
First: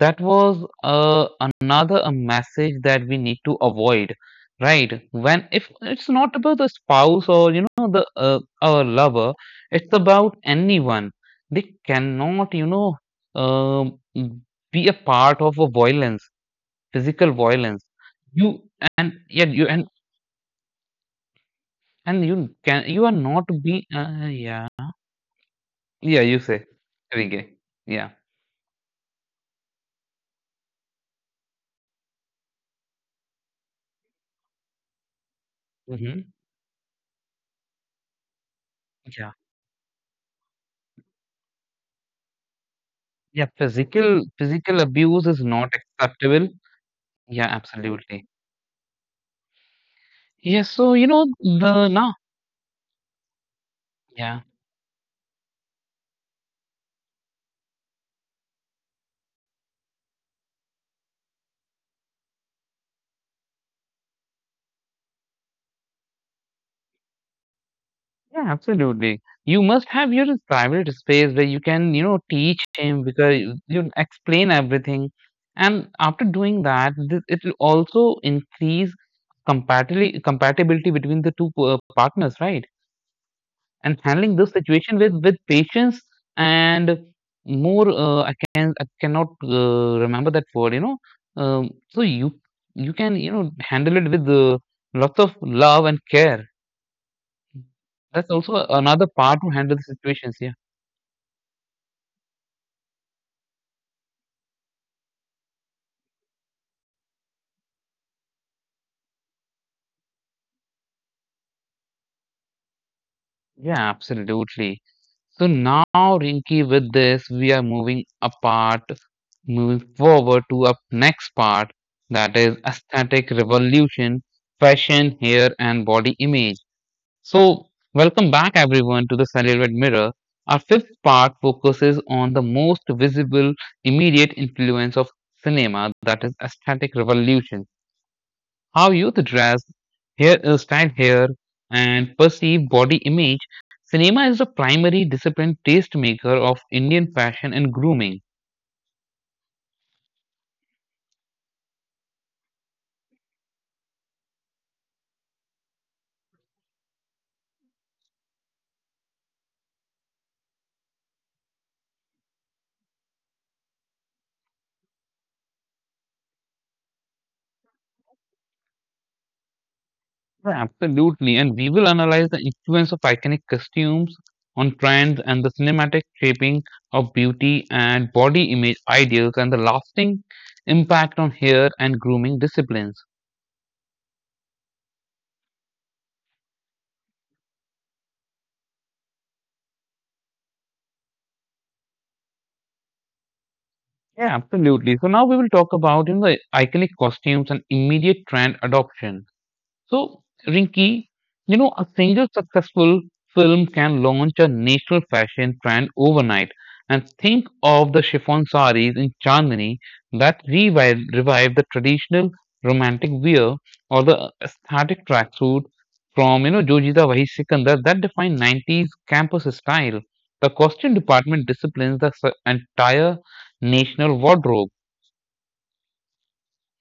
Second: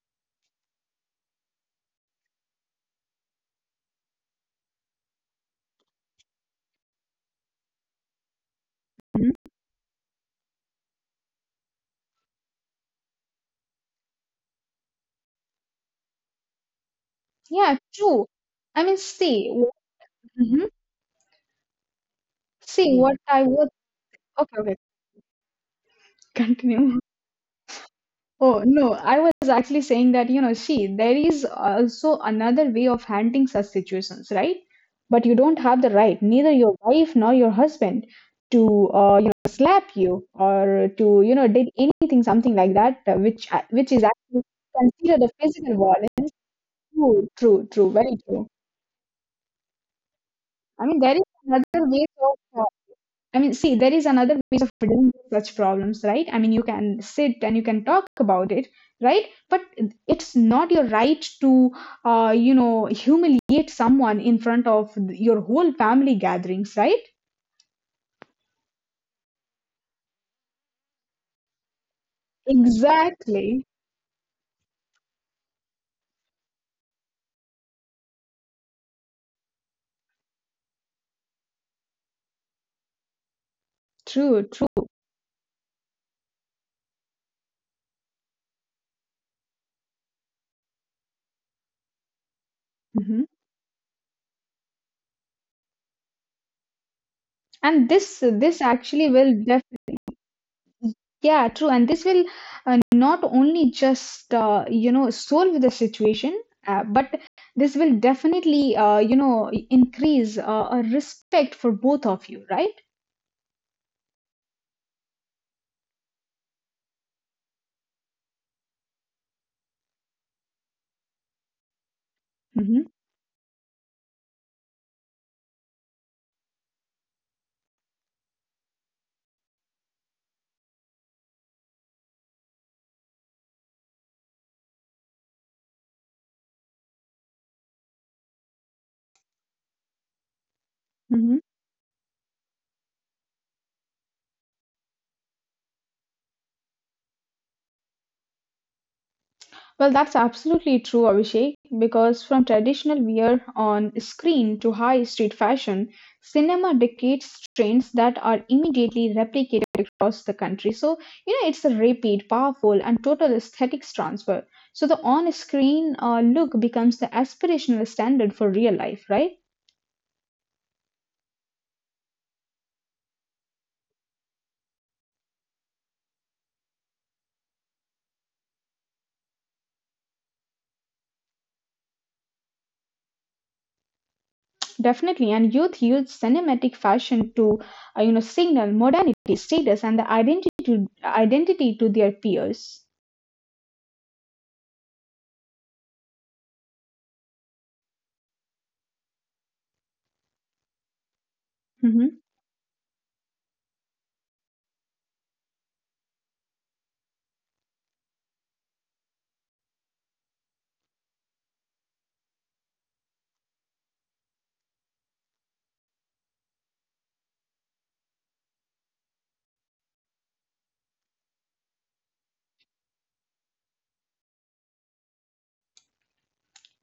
That was uh, another a message that we need to avoid, right? When if it's not about the spouse, or, you know, the our lover, Mhm. it's about anyone. They cannot, you know, um be a part of a violence, physical Yeah, violence. true. you I mean, and see, yeah you w- and mhm. and you can, see you are what not I was. be Okay, yeah. okay. Yeah, you say. Continue. Okay. Yeah. Oh, no, I was actually saying that, you know, see, there is also another way of handling such situations, right? But you don't have the right, Hmm. neither your wife nor your husband, to, you Yeah, know, slap you, or to, you know, did anything, something like that, yeah, which is physical actually physical considered abuse a is not physical violence. acceptable. True, Yeah, true, true, very absolutely. true. Yeah, I so mean, you there is know, the another way now. of I mean, see, there is Yeah, another ways of dealing with such problems, right? I mean, you can sit and you can talk about it, right? But it's not your right to, you know, humiliate someone in front of your whole family gatherings, right? yeah, absolutely. You must have your private space, where you can, you know, teach him, because you Exactly. you explain everything. And after doing that, this, it will also increase compatibility between the two partners, right? And handling True. this True. situation with patience. And more I cannot remember that word, you know. um, so you can, hmm you know, handle it with lots of love and care. And this That's this also another actually will part to def handle the situations, yeah. yeah true, and this will not only just solve the situation but this will definitely increase a respect for both of you, right? Yeah, absolutely. So now, Rinky, with this we are moving apart, moving forward to our next part, that is hmm aesthetic revolution, fashion, hair, and body image. So, welcome back everyone to the Celluloid Mirror. Our fifth part focuses on the most visible, immediate influence of cinema, that is aesthetic revolution. How youth dress, hair, style hair, and perceive body image. Cinema is the primary disciplined tastemaker of Indian fashion and grooming. Well, that's absolutely true, Abhishek, because from traditional wear on screen to high street fashion, cinema dictates trends that are immediately replicated across the country. So, it's a rapid, powerful, and total aesthetics transfer. So, the on screen look becomes the aspirational standard for real life, right? Yeah, absolutely, and we will analyze the influence of iconic costumes on trends and the cinematic shaping of beauty and body image ideals, and the lasting impact on hair and grooming disciplines. Definitely, and youth use cinematic fashion to, signal modernity, status, and identity to their peers. Yeah, absolutely. So now we will talk about in the iconic costumes and immediate trend adoption. So, Rinki, you know, a hmm single successful film can launch a national fashion trend overnight. And think of the chiffon saris in Chandni that revived the traditional romantic wear, or the aesthetic tracksuit from, you know, Jojita Wahi Sikandar that defined 90s campus style. The costume department disciplines the entire national wardrobe.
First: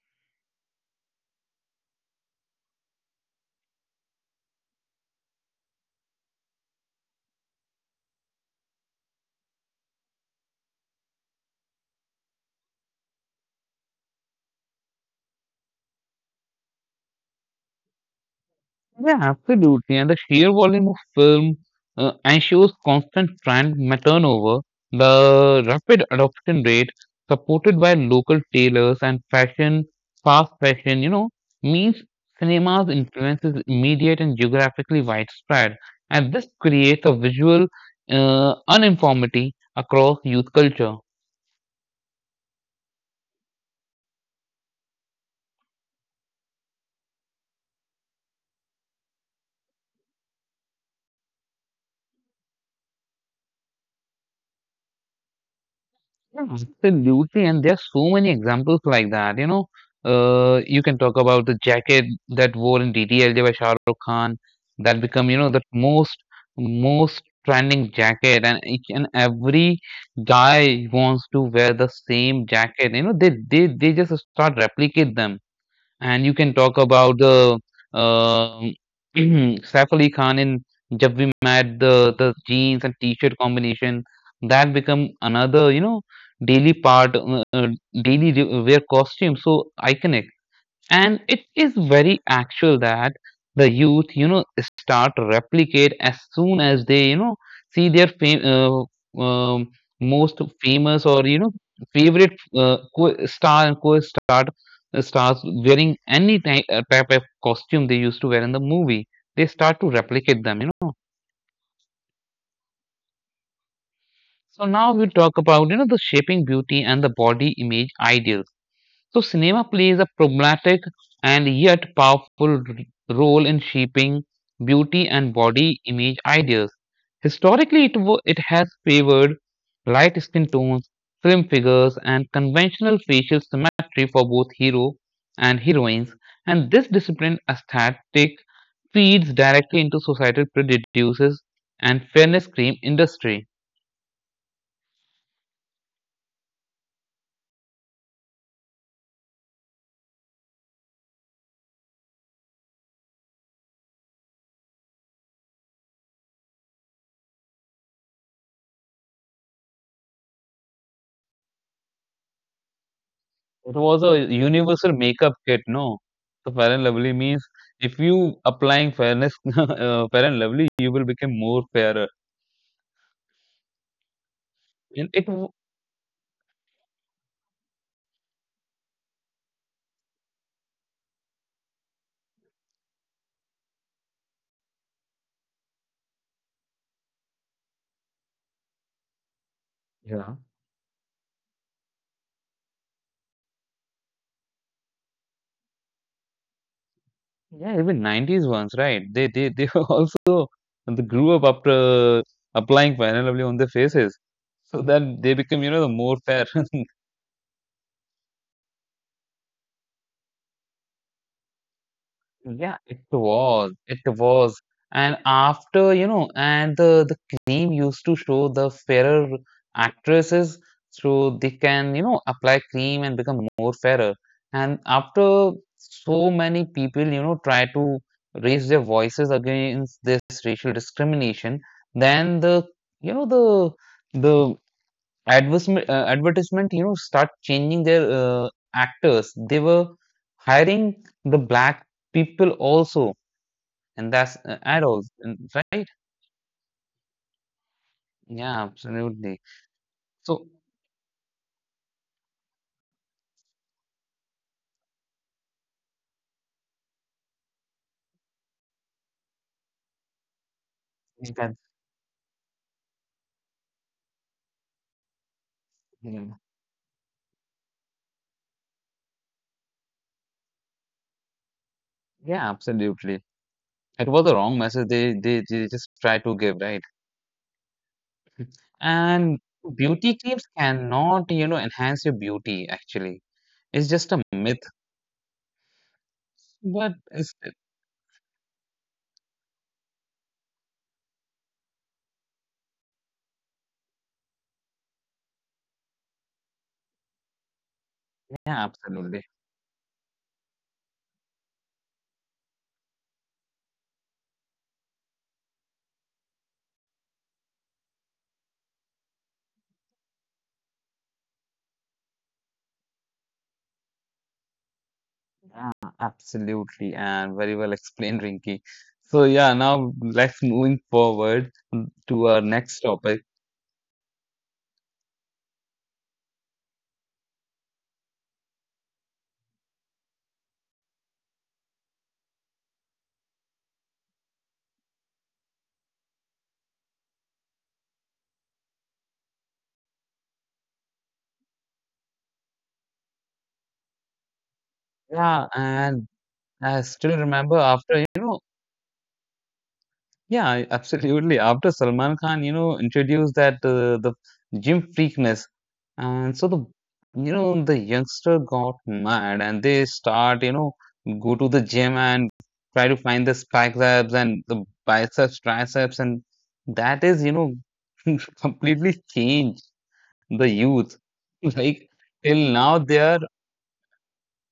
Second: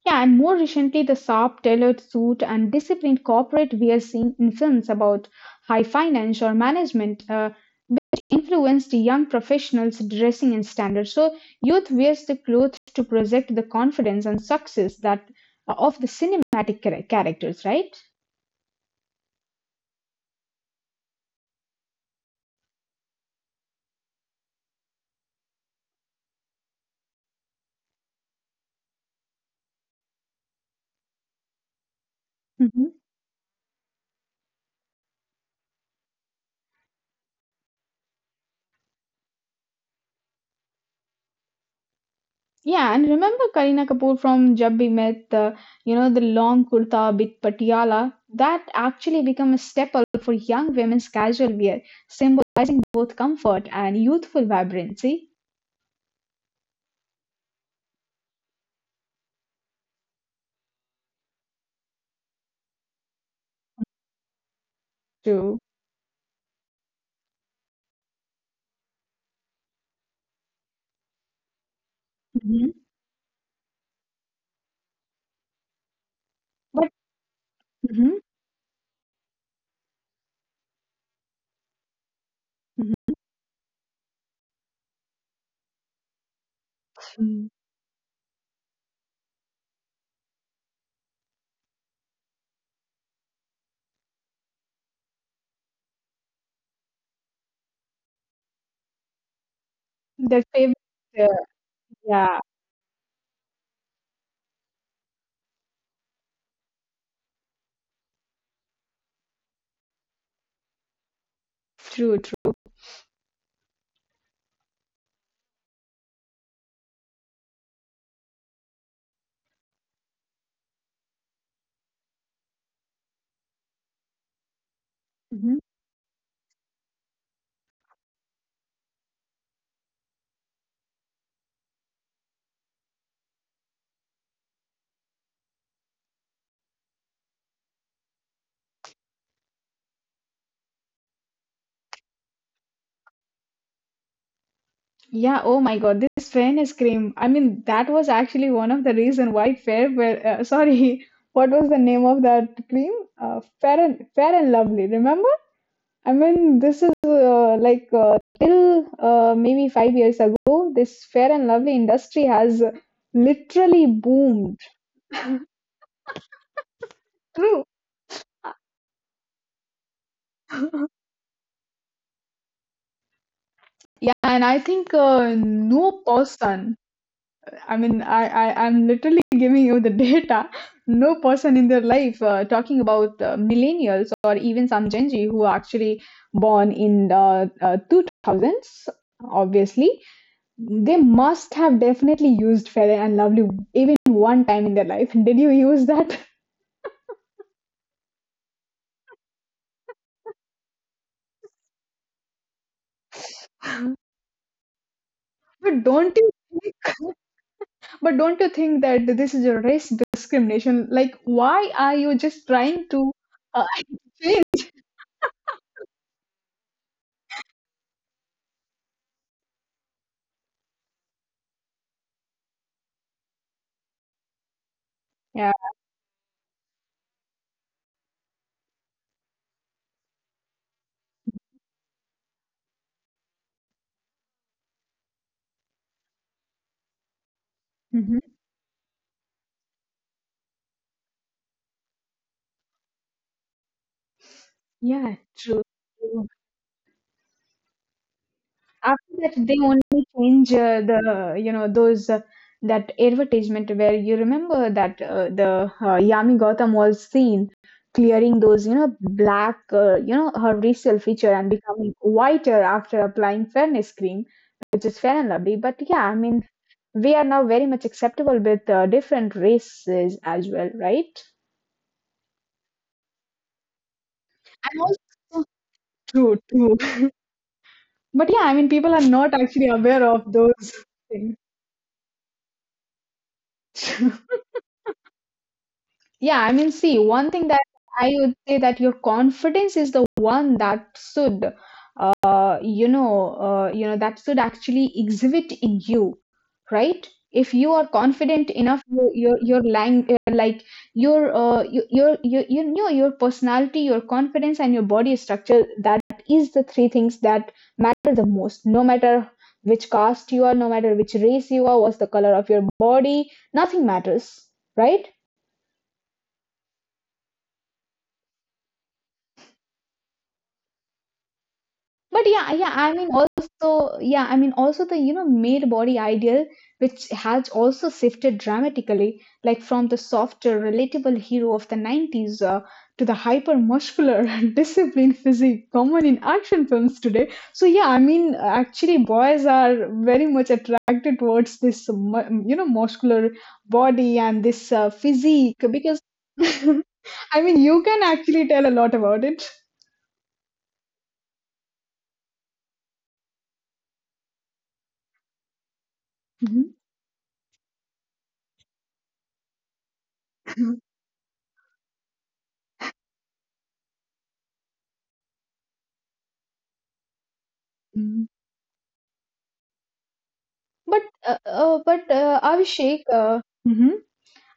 Yeah, and more recently, the sharp tailored suit and disciplined corporate we are seeing in films about high finance or management, which influence the young professionals' dressing and standards. So, youth wears the clothes to project the confidence and success that of the cinematic characters, right? Yeah, absolutely. And the sheer volume of film ensures constant brand turnover. The rapid adoption rate supported by local tailors and fashion, fast fashion, you know, means Mhm. cinema's influence is immediate and geographically widespread. And this creates a visual uniformity across youth culture. Yeah, and remember Kareena Kapoor from Jab We Met, the, the long kurta with patiala, that actually became a staple for young women's casual wear, symbolizing both comfort and youthful vibrancy. Yeah, absolutely, and there's so many examples like that. You know, you can talk about the jacket that wore in DDLJ by Shah Rukh Khan, that become, you know, the True. most trending jacket, and each and every guy wants to wear the same hmm jacket. You know, they just start replicate them. And you can talk But about the mhm, uh, Saif Ali Khan in Jab We Met, the jeans and mhm. t-shirt combination, that become another, you know, daily part, Mm. Daily wear costume. So iconic, and it is very actual that the youth, you know, start to replicate as soon as they, you know, see their most their favorite, famous, or, uh, you know, favorite yeah, co- star and co-star stars wearing any type of costume they used to wear in the movie. They start to replicate them, you know. true, true. So now we talk about, you know, the shaping beauty and the body image ideal. So, cinema plays a problematic and yet powerful role in shaping beauty and Mhm. body image ideas. Historically, it has favored light skin tones, slim figures, and conventional facial symmetry for both hero and heroines, and this disciplined aesthetic feeds directly into societal prejudices and fairness cream industry. Yeah, oh my God, this fairness cream. I mean, that was actually one of the reason why sorry, what was the name of that cream? Fair and Lovely. Remember? I mean, this is till maybe 5 years ago, this Fair and Lovely industry has It literally was a boomed. universal makeup kit, no? So Fair and Lovely means, True. if you applying fairness, Fair and Lovely, you will become more fairer. Yeah, and I think And it, w- no person I mean, I'm literally giving you the data. No person in their life talking about millennials or even some Gen Z who are actually born in the 2000s, obviously, Yeah. they must have definitely used Fair and Lovely even one time in their life. Did you use that? Yeah, even 90s ones, right? They also they grew up after applying Fair and Lovely on their faces, so that they become, you But know, the don't more you? fair. But don't you think that this is a race discrimination? Like, why are you just Yeah, trying it to? Uh, was. It was. And after, you know, and the cream used to show the fairer actresses, so they can, you know, apply cream and become more fairer. And yeah. after, so many people, you know, try to raise their voices against this racial discrimination. Then the, you know, the advertisement, you know, start changing their Mhm. Actors. They were hiring the black people also, and that's adults Yeah. and, True. right. Yeah, After that absolutely. they only So change the those that advertisement where you remember that the Yami Gautam was seen clearing those you know black her racial feature and that, becoming whiter after applying fairness cream, which is Fair and Lovely. But yeah, I yeah. mean, we are now very much acceptable with different races as well, right? Yeah, absolutely, it was the wrong And message they, also they they just try true, to give, right? true. But yeah, I mean, people are not And actually aware beauty of creams those cannot, you know, enhance your beauty actually. It's things. just a myth. Yeah, I mean, But see, one it's, thing that I would say that your confidence is the one that should, that should actually exhibit in you, right? If you are confident yeah, enough, absolutely. Your lang like your your personality, your confidence, and your body structure. That is the three things that matter the most. No matter which caste you are, no matter which race you are, what's the color of your body, nothing matters, right? Yeah, absolutely, and very well explained, Rinky. So yeah, now let's moving forward But to our yeah, yeah, next I mean topic. also yeah, I mean also the you know male body ideal which has also shifted dramatically, like from the softer, relatable hero of the 90s to the hyper muscular, disciplined physique common in action films today. So yeah, I mean, actually boys are very much attracted towards this muscular body and this Yeah, physique because and I still I mean remember you can after, you actually know. tell a lot about it. Absolutely. After Salman Khan, you know, introduced that the gym freakness, and so the, you know, the youngster got mad, and they start, you Mhm. know, go to the gym and try to find the spike abs and the biceps, triceps, and that is, you know, completely changed the youth. Like but till now, Abhishek, they are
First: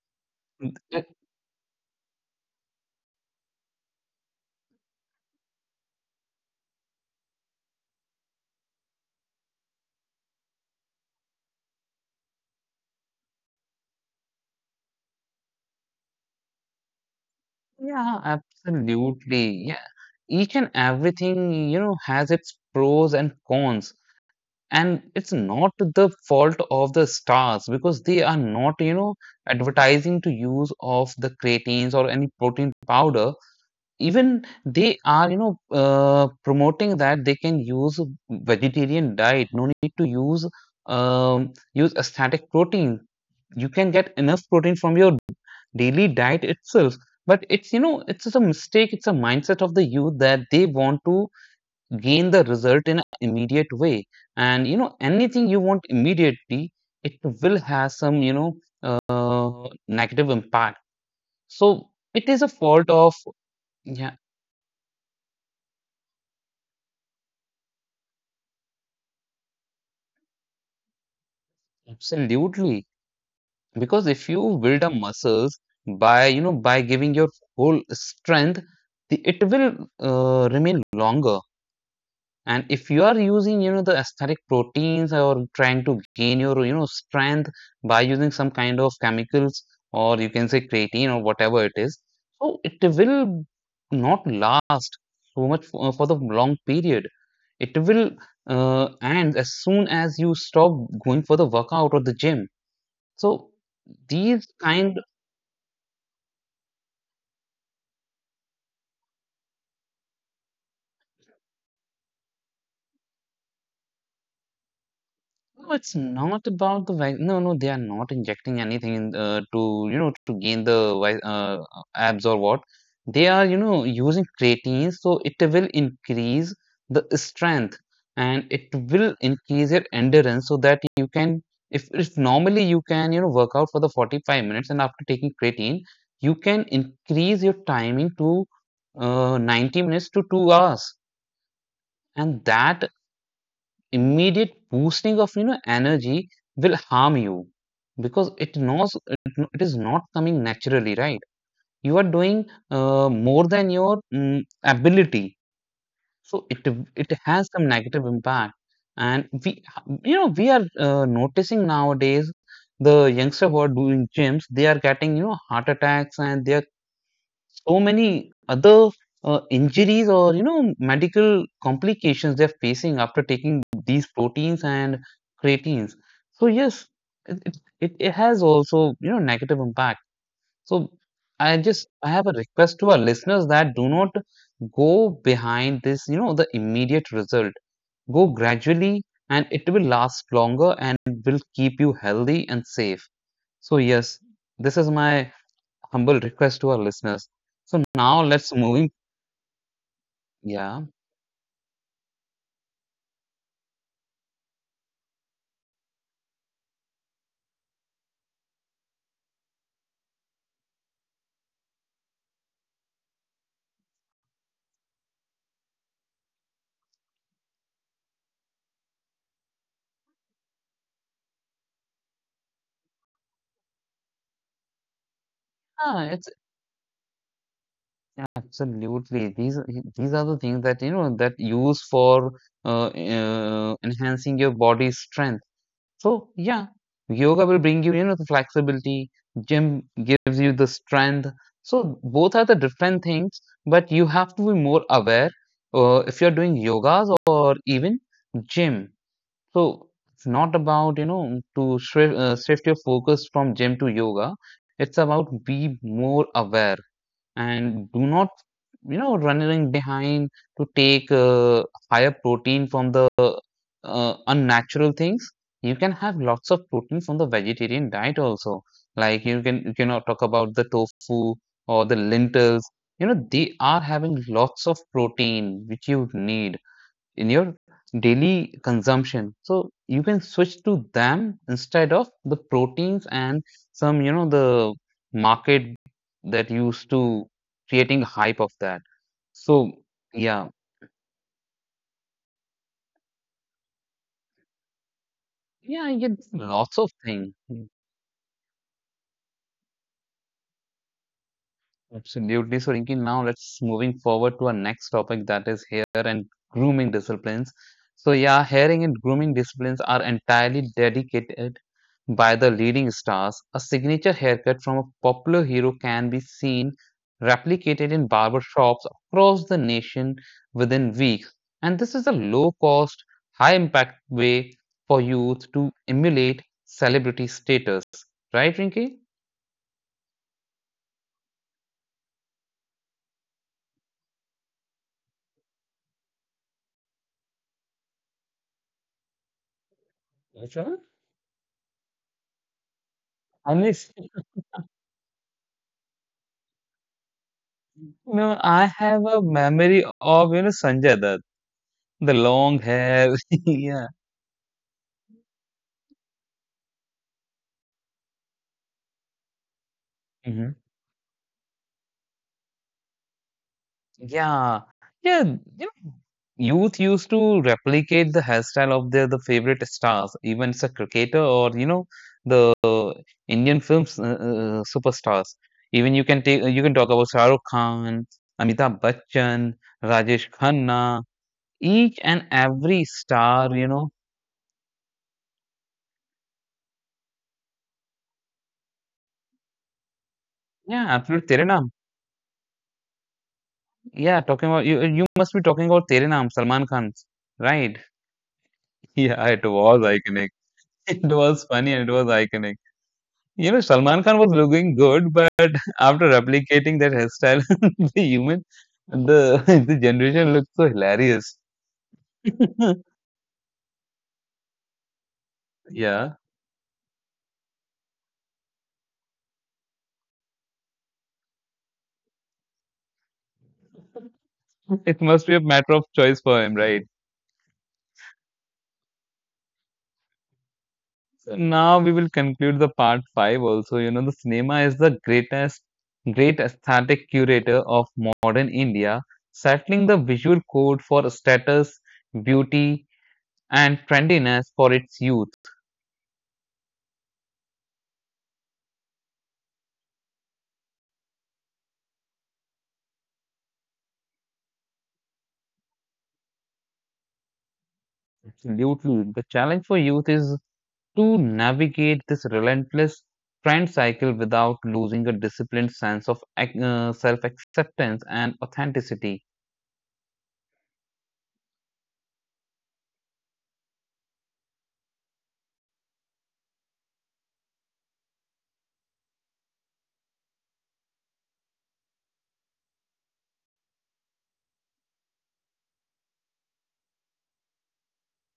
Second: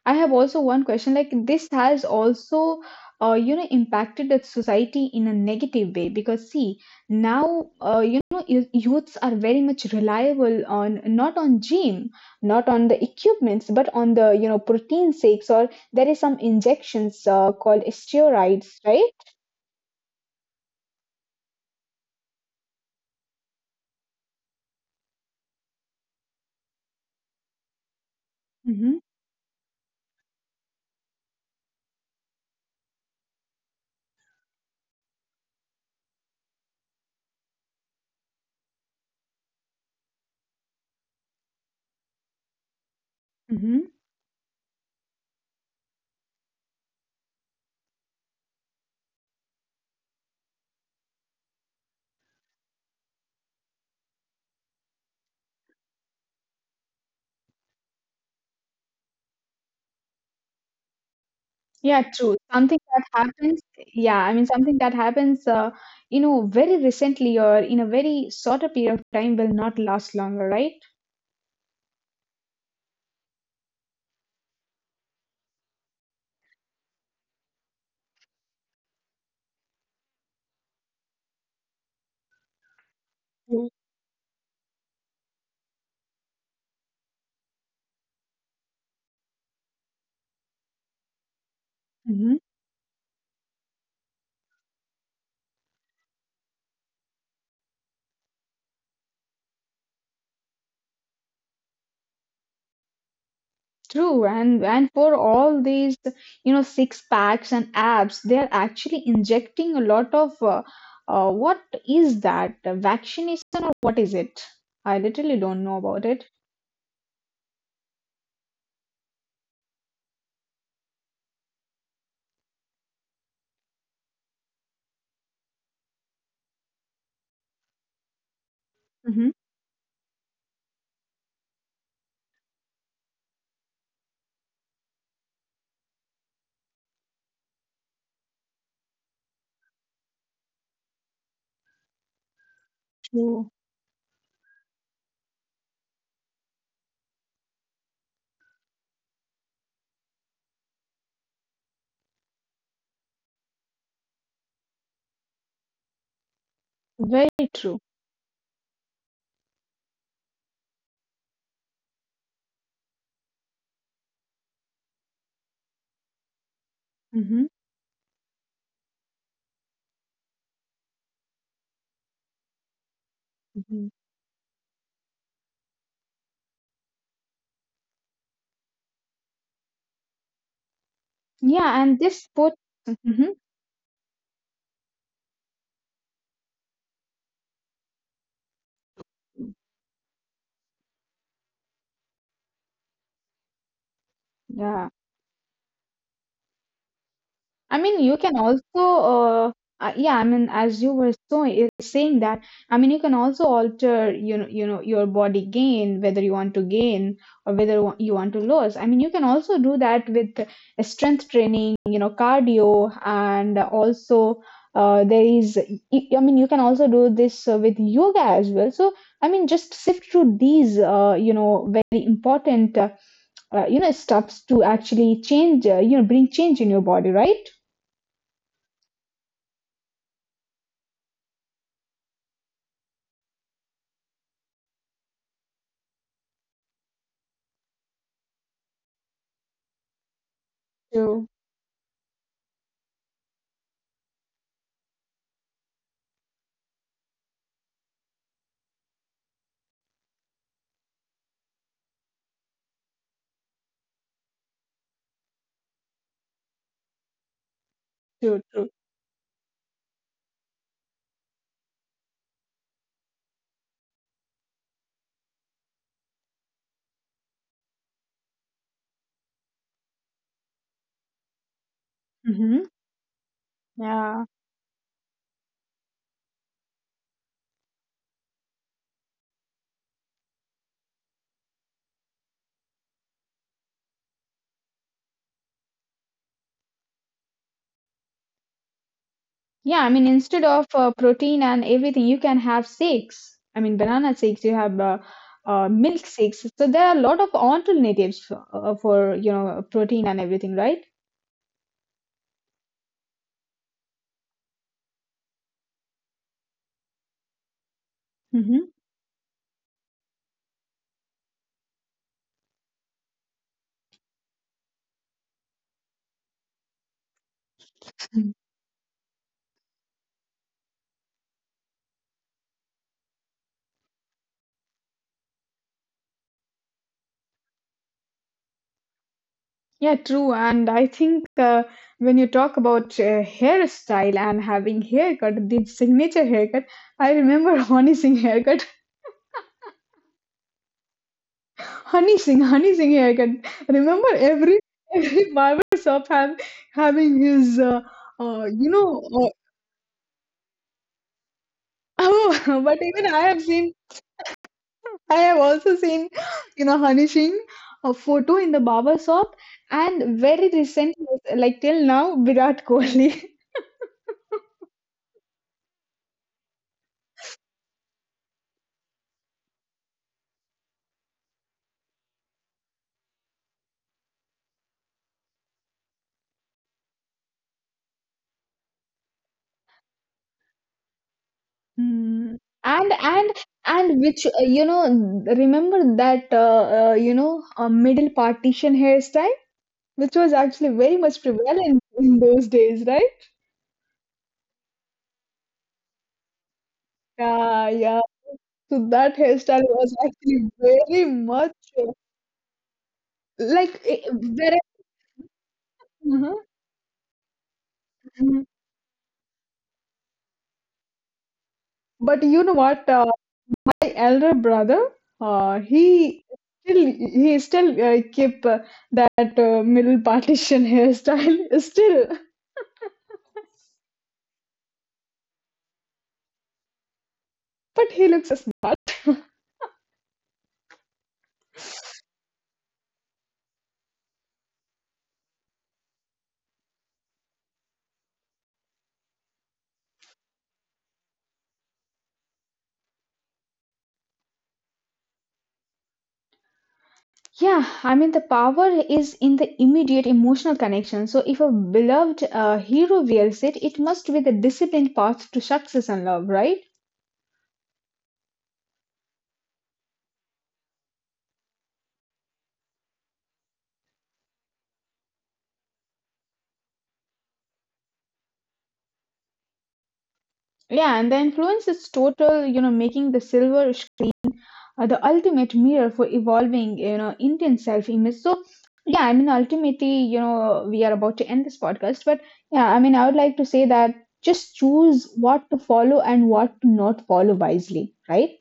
I have also one uh, question. Like this has also, impacted the society in a negative way because see, now youths are very much reliable on not on gym, not on the equipments, but on the you know protein shakes or there is some injections called yeah, steroids, right? absolutely. Yeah. Each and everything, you know, has its pros and cons. And it's not the fault of the stars, because they are not, hmm you know, advertising to use of the creatines or any protein powder. Even they are, you know, promoting that they can use vegetarian diet, no need to use static protein. You hmm can get enough protein from your daily diet itself. But it's, you know, it's just a mistake. It's a mindset of the youth that they want to gain the result in an immediate way. And, you know, anything you want immediately, it will have some, you know, negative impact. So Yeah, true. it is a Something fault that of. happens, yeah, Yeah, I mean, something that happens, very recently or in a very shorter period of time will not last longer, right? absolutely. Because if you build up muscles by you know by giving your whole strength, it will remain longer. And if you are using, you know, the aesthetic proteins, or trying to gain your, you know, strength by using some kind of chemicals, or you can say creatine, or whatever it is. Mm-hmm. So it will not last so much for the long period. It will end as soon as you stop going for the workout or the gym. So True, these and kind. for all these, you know, six packs and abs, they are actually injecting a lot of what is that? Vaccination or what is it? I literally don't know No, about it's it. not about the vac. No, no, they are not injecting anything to, you know, to gain the abs or what. They are, you know, using creatine, so it will increase the strength, and it Mm-hmm. will increase your endurance, so that you can. If normally you can, you know, work out for the 45 minutes, and after taking creatine you can increase your timing to 90 minutes to 2 hours, and that True, immediate boosting of, you know, energy will harm you. Because it knows, it is not coming naturally, right? You are doing more than your ability. So it very has some true. negative impact. And we you know we are noticing nowadays the youngster who are doing gyms, they are getting, you know, heart attacks. And they are Mm-hmm. so many other injuries, or, you know, medical complications they're facing after taking Mm-hmm. these proteins and creatines. So yes, it has also, you know, negative impact. So i Yeah, just and i have this a put, request to our hmm listeners, that do not go behind this, you know, the immediate result. Go gradually, and it will last longer and will keep you healthy and safe. So yes, this is yeah. my humble request to our listeners. So I mean, you now can let's also, moving. Yeah, I mean, Yeah, as you were so saying that, I mean, you can also alter, your body gain, whether you want to gain or you want to lose. I mean, you can also do that with strength training, you know, cardio, and also there is, y- y- I mean, you can also do this with yoga as well. So, I mean, just sift through these, very important. Stuffs to actually change bring it's change in your body, right? absolutely. These are the things that, you know, that use for enhancing your body's strength. So yeah, yoga will bring you, you know, the flexibility. Gym gives you the True, strength. So both are the different things, but you have to be more aware if you're doing yogas or even gym. So it's not about, you know, to shift your focus from gym to yoga. It's about be more aware, and do not, true, true. you know, running behind to take higher protein from the unnatural things. You can have lots of protein from the vegetarian diet also. Like, you can, you cannot talk about the tofu or the Mm-hmm. lentils. You know, they are Yeah. having lots of protein which you need in your daily consumption. So you can switch to them instead of the proteins, and some, you know, the market that used to creating hype of that. So Yeah, I mean, instead yeah, of protein and everything, you can have shakes. I mean, banana shakes, you have yeah, milk you shakes. So lots there of are a lot of things. alternatives for you know, protein and everything, right? Absolutely. So, Rinki, now let's moving forward to our next topic, that is hair and grooming disciplines. So, yeah, Mm-hmm. hair and grooming disciplines are entirely dedicated by the leading stars. A signature haircut from a popular hero can be seen replicated in barber shops across the nation within weeks. And this is a low cost, high impact way for youth to emulate celebrity status. Right, Rinki? Yeah, true. And I think when you talk about hairstyle and having haircut, the signature haircut, I remember Honey Singh haircut, That's right. Honey Singh haircut. I mean, Remember every every barber shop have, having his, uh, no, you I know, have uh, a memory of, you know, Sanjay Dutt, the oh, long but even I hair. have seen, Yeah. I have also seen, you know, Honey Singh a photo in the barber shop, and very Hmm. recently, like till now, Virat Kohli. Yeah. Yeah. You know, youth used to replicate the hairstyle of the favorite stars, even it's a cricketer, or, you know, the Indian films superstars. Even you can talk about Shah Rukh Khan, Amitabh Bachchan, Rajesh Khanna, each and Mm. And every and star, you know. and which remember that middle partition hairstyle which was actually Yeah, very much absolutely. prevalent in those days, right? Yeah, talking about you, you must be talking about Tere Naam, Salman Khan's, Yeah, right? yeah. So that Yeah, it hairstyle was was iconic. actually very It was much funny uh, and it was iconic. You know, like it- Salman Khan was where looking good, but after Mhm, replicating that hairstyle, the mhm. human, the the generation looks so hilarious. But you know what, my elder brother, Yeah, he still keep that middle partition hairstyle, still, it must be a matter of choice for him, right? but he looks smart. Now we will conclude the part five also. You know, the cinema is the great aesthetic curator of modern India, settling the visual code for status, beauty, and trendiness for its youth. Yeah, I mean, the power is in the immediate emotional connection. So, if a beloved hero wears it, it must be the disciplined path to success and love, right? Absolutely. The challenge for youth is to navigate this relentless trend cycle without losing a disciplined sense of self acceptance and authenticity. Yeah, and the influence is total, you know, making the silver the ultimate mirror for evolving, you know, Indian self-image. So, yeah, I mean, ultimately, you know, we are about to end this podcast, but yeah, I mean, I would like to say that just choose what to follow and what to not follow wisely, right?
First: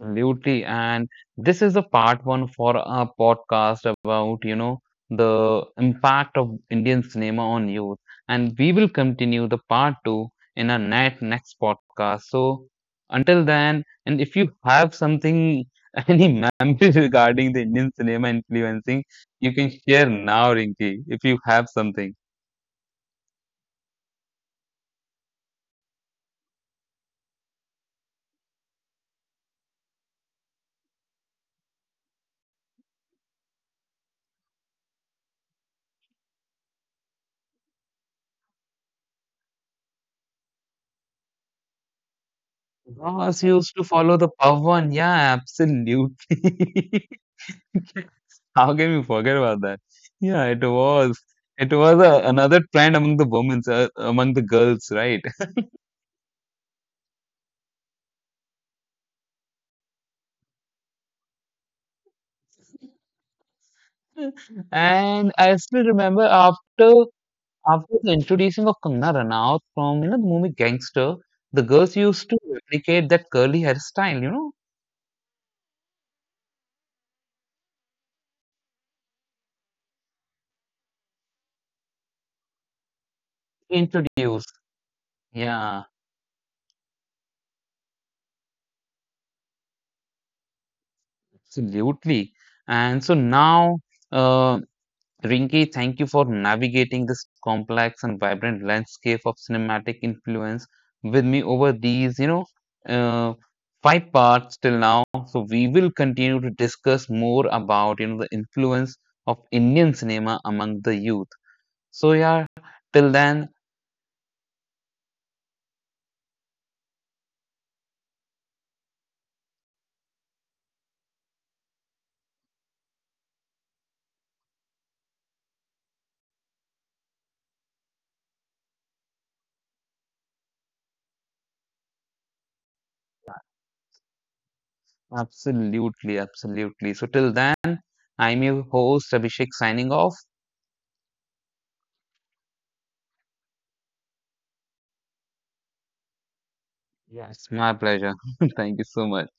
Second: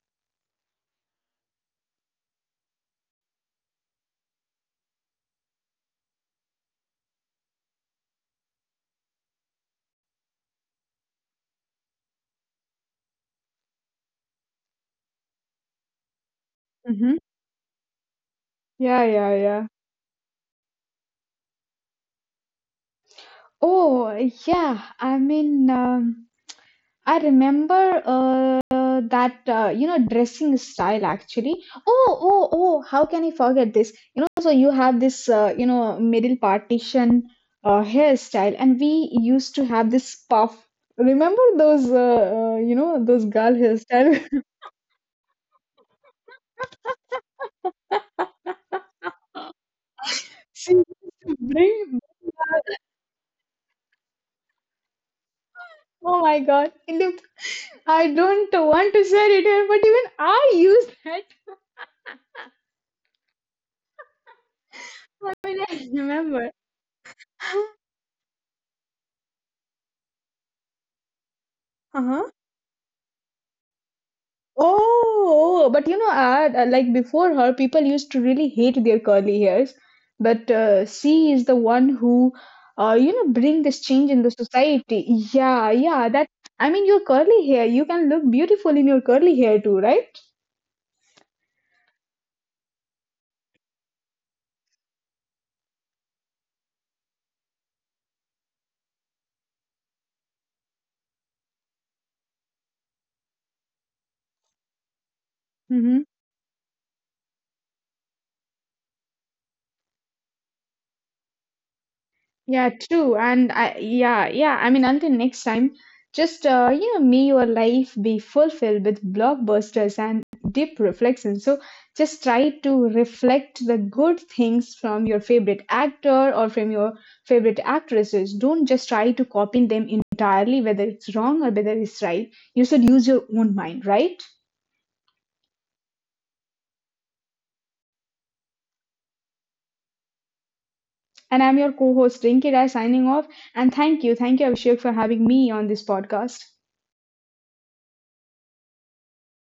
Absolutely. And this is a part one for a podcast about, you know, the impact of Indian cinema on youth. And we will continue the part two in our net next podcast. So until then, and if you have something, any memory Mm-hmm. regarding the Indian cinema influencing, Yeah, yeah, you yeah. can share now, Rinki, if you have something. Oh, yeah. I mean, I remember that dressing style actually. Oh, oh, oh! How can I forget this? You know, so you have this middle partition hairstyle, and we used to have this puff. Remember those those Ross girl used to hairstyle? follow the Pavan. Yeah, absolutely. How can we forget about that? Yeah, it She used was. to bring Another trend among the women, among the girls, right? Oh my God. Look, I don't want to share it here, but even I use that And I when still I remember remember. after the introducing of Kangana Ranaut from, you know, the movie Gangster. The girls Uh-huh. used to replicate that curly hairstyle, you know, Oh, oh, but you know, like before her, people used to really hate their curly hairs. But she is the one who, bring this change in the introduced. society. Yeah, Yeah, yeah. That I mean, your curly hair, you can look beautiful in your curly hair too, right? absolutely. And so now. Uh, Rinki, thank you for navigating this complex and vibrant landscape of cinematic influence with me over these, you know, uh, 5 parts till now. So we will continue to discuss more about, you know, the influence of Indian cinema among the youth. So yeah, Yeah, till true. And then, I, yeah, yeah. I mean, until next time, just may your life be fulfilled with blockbusters and deep reflection. So just try to reflect the good things from your favorite actor or from your favorite actresses. Don't just try to copy them entirely, whether it's wrong or whether it's right. You should use your own mind, right? absolutely, absolutely. So till then, I'm your host Abhishek signing off. And I'm your co-host Rinki Rai signing off. And thank you, Abhishek, for having me on this podcast. Yes, my pleasure. Thank you so much.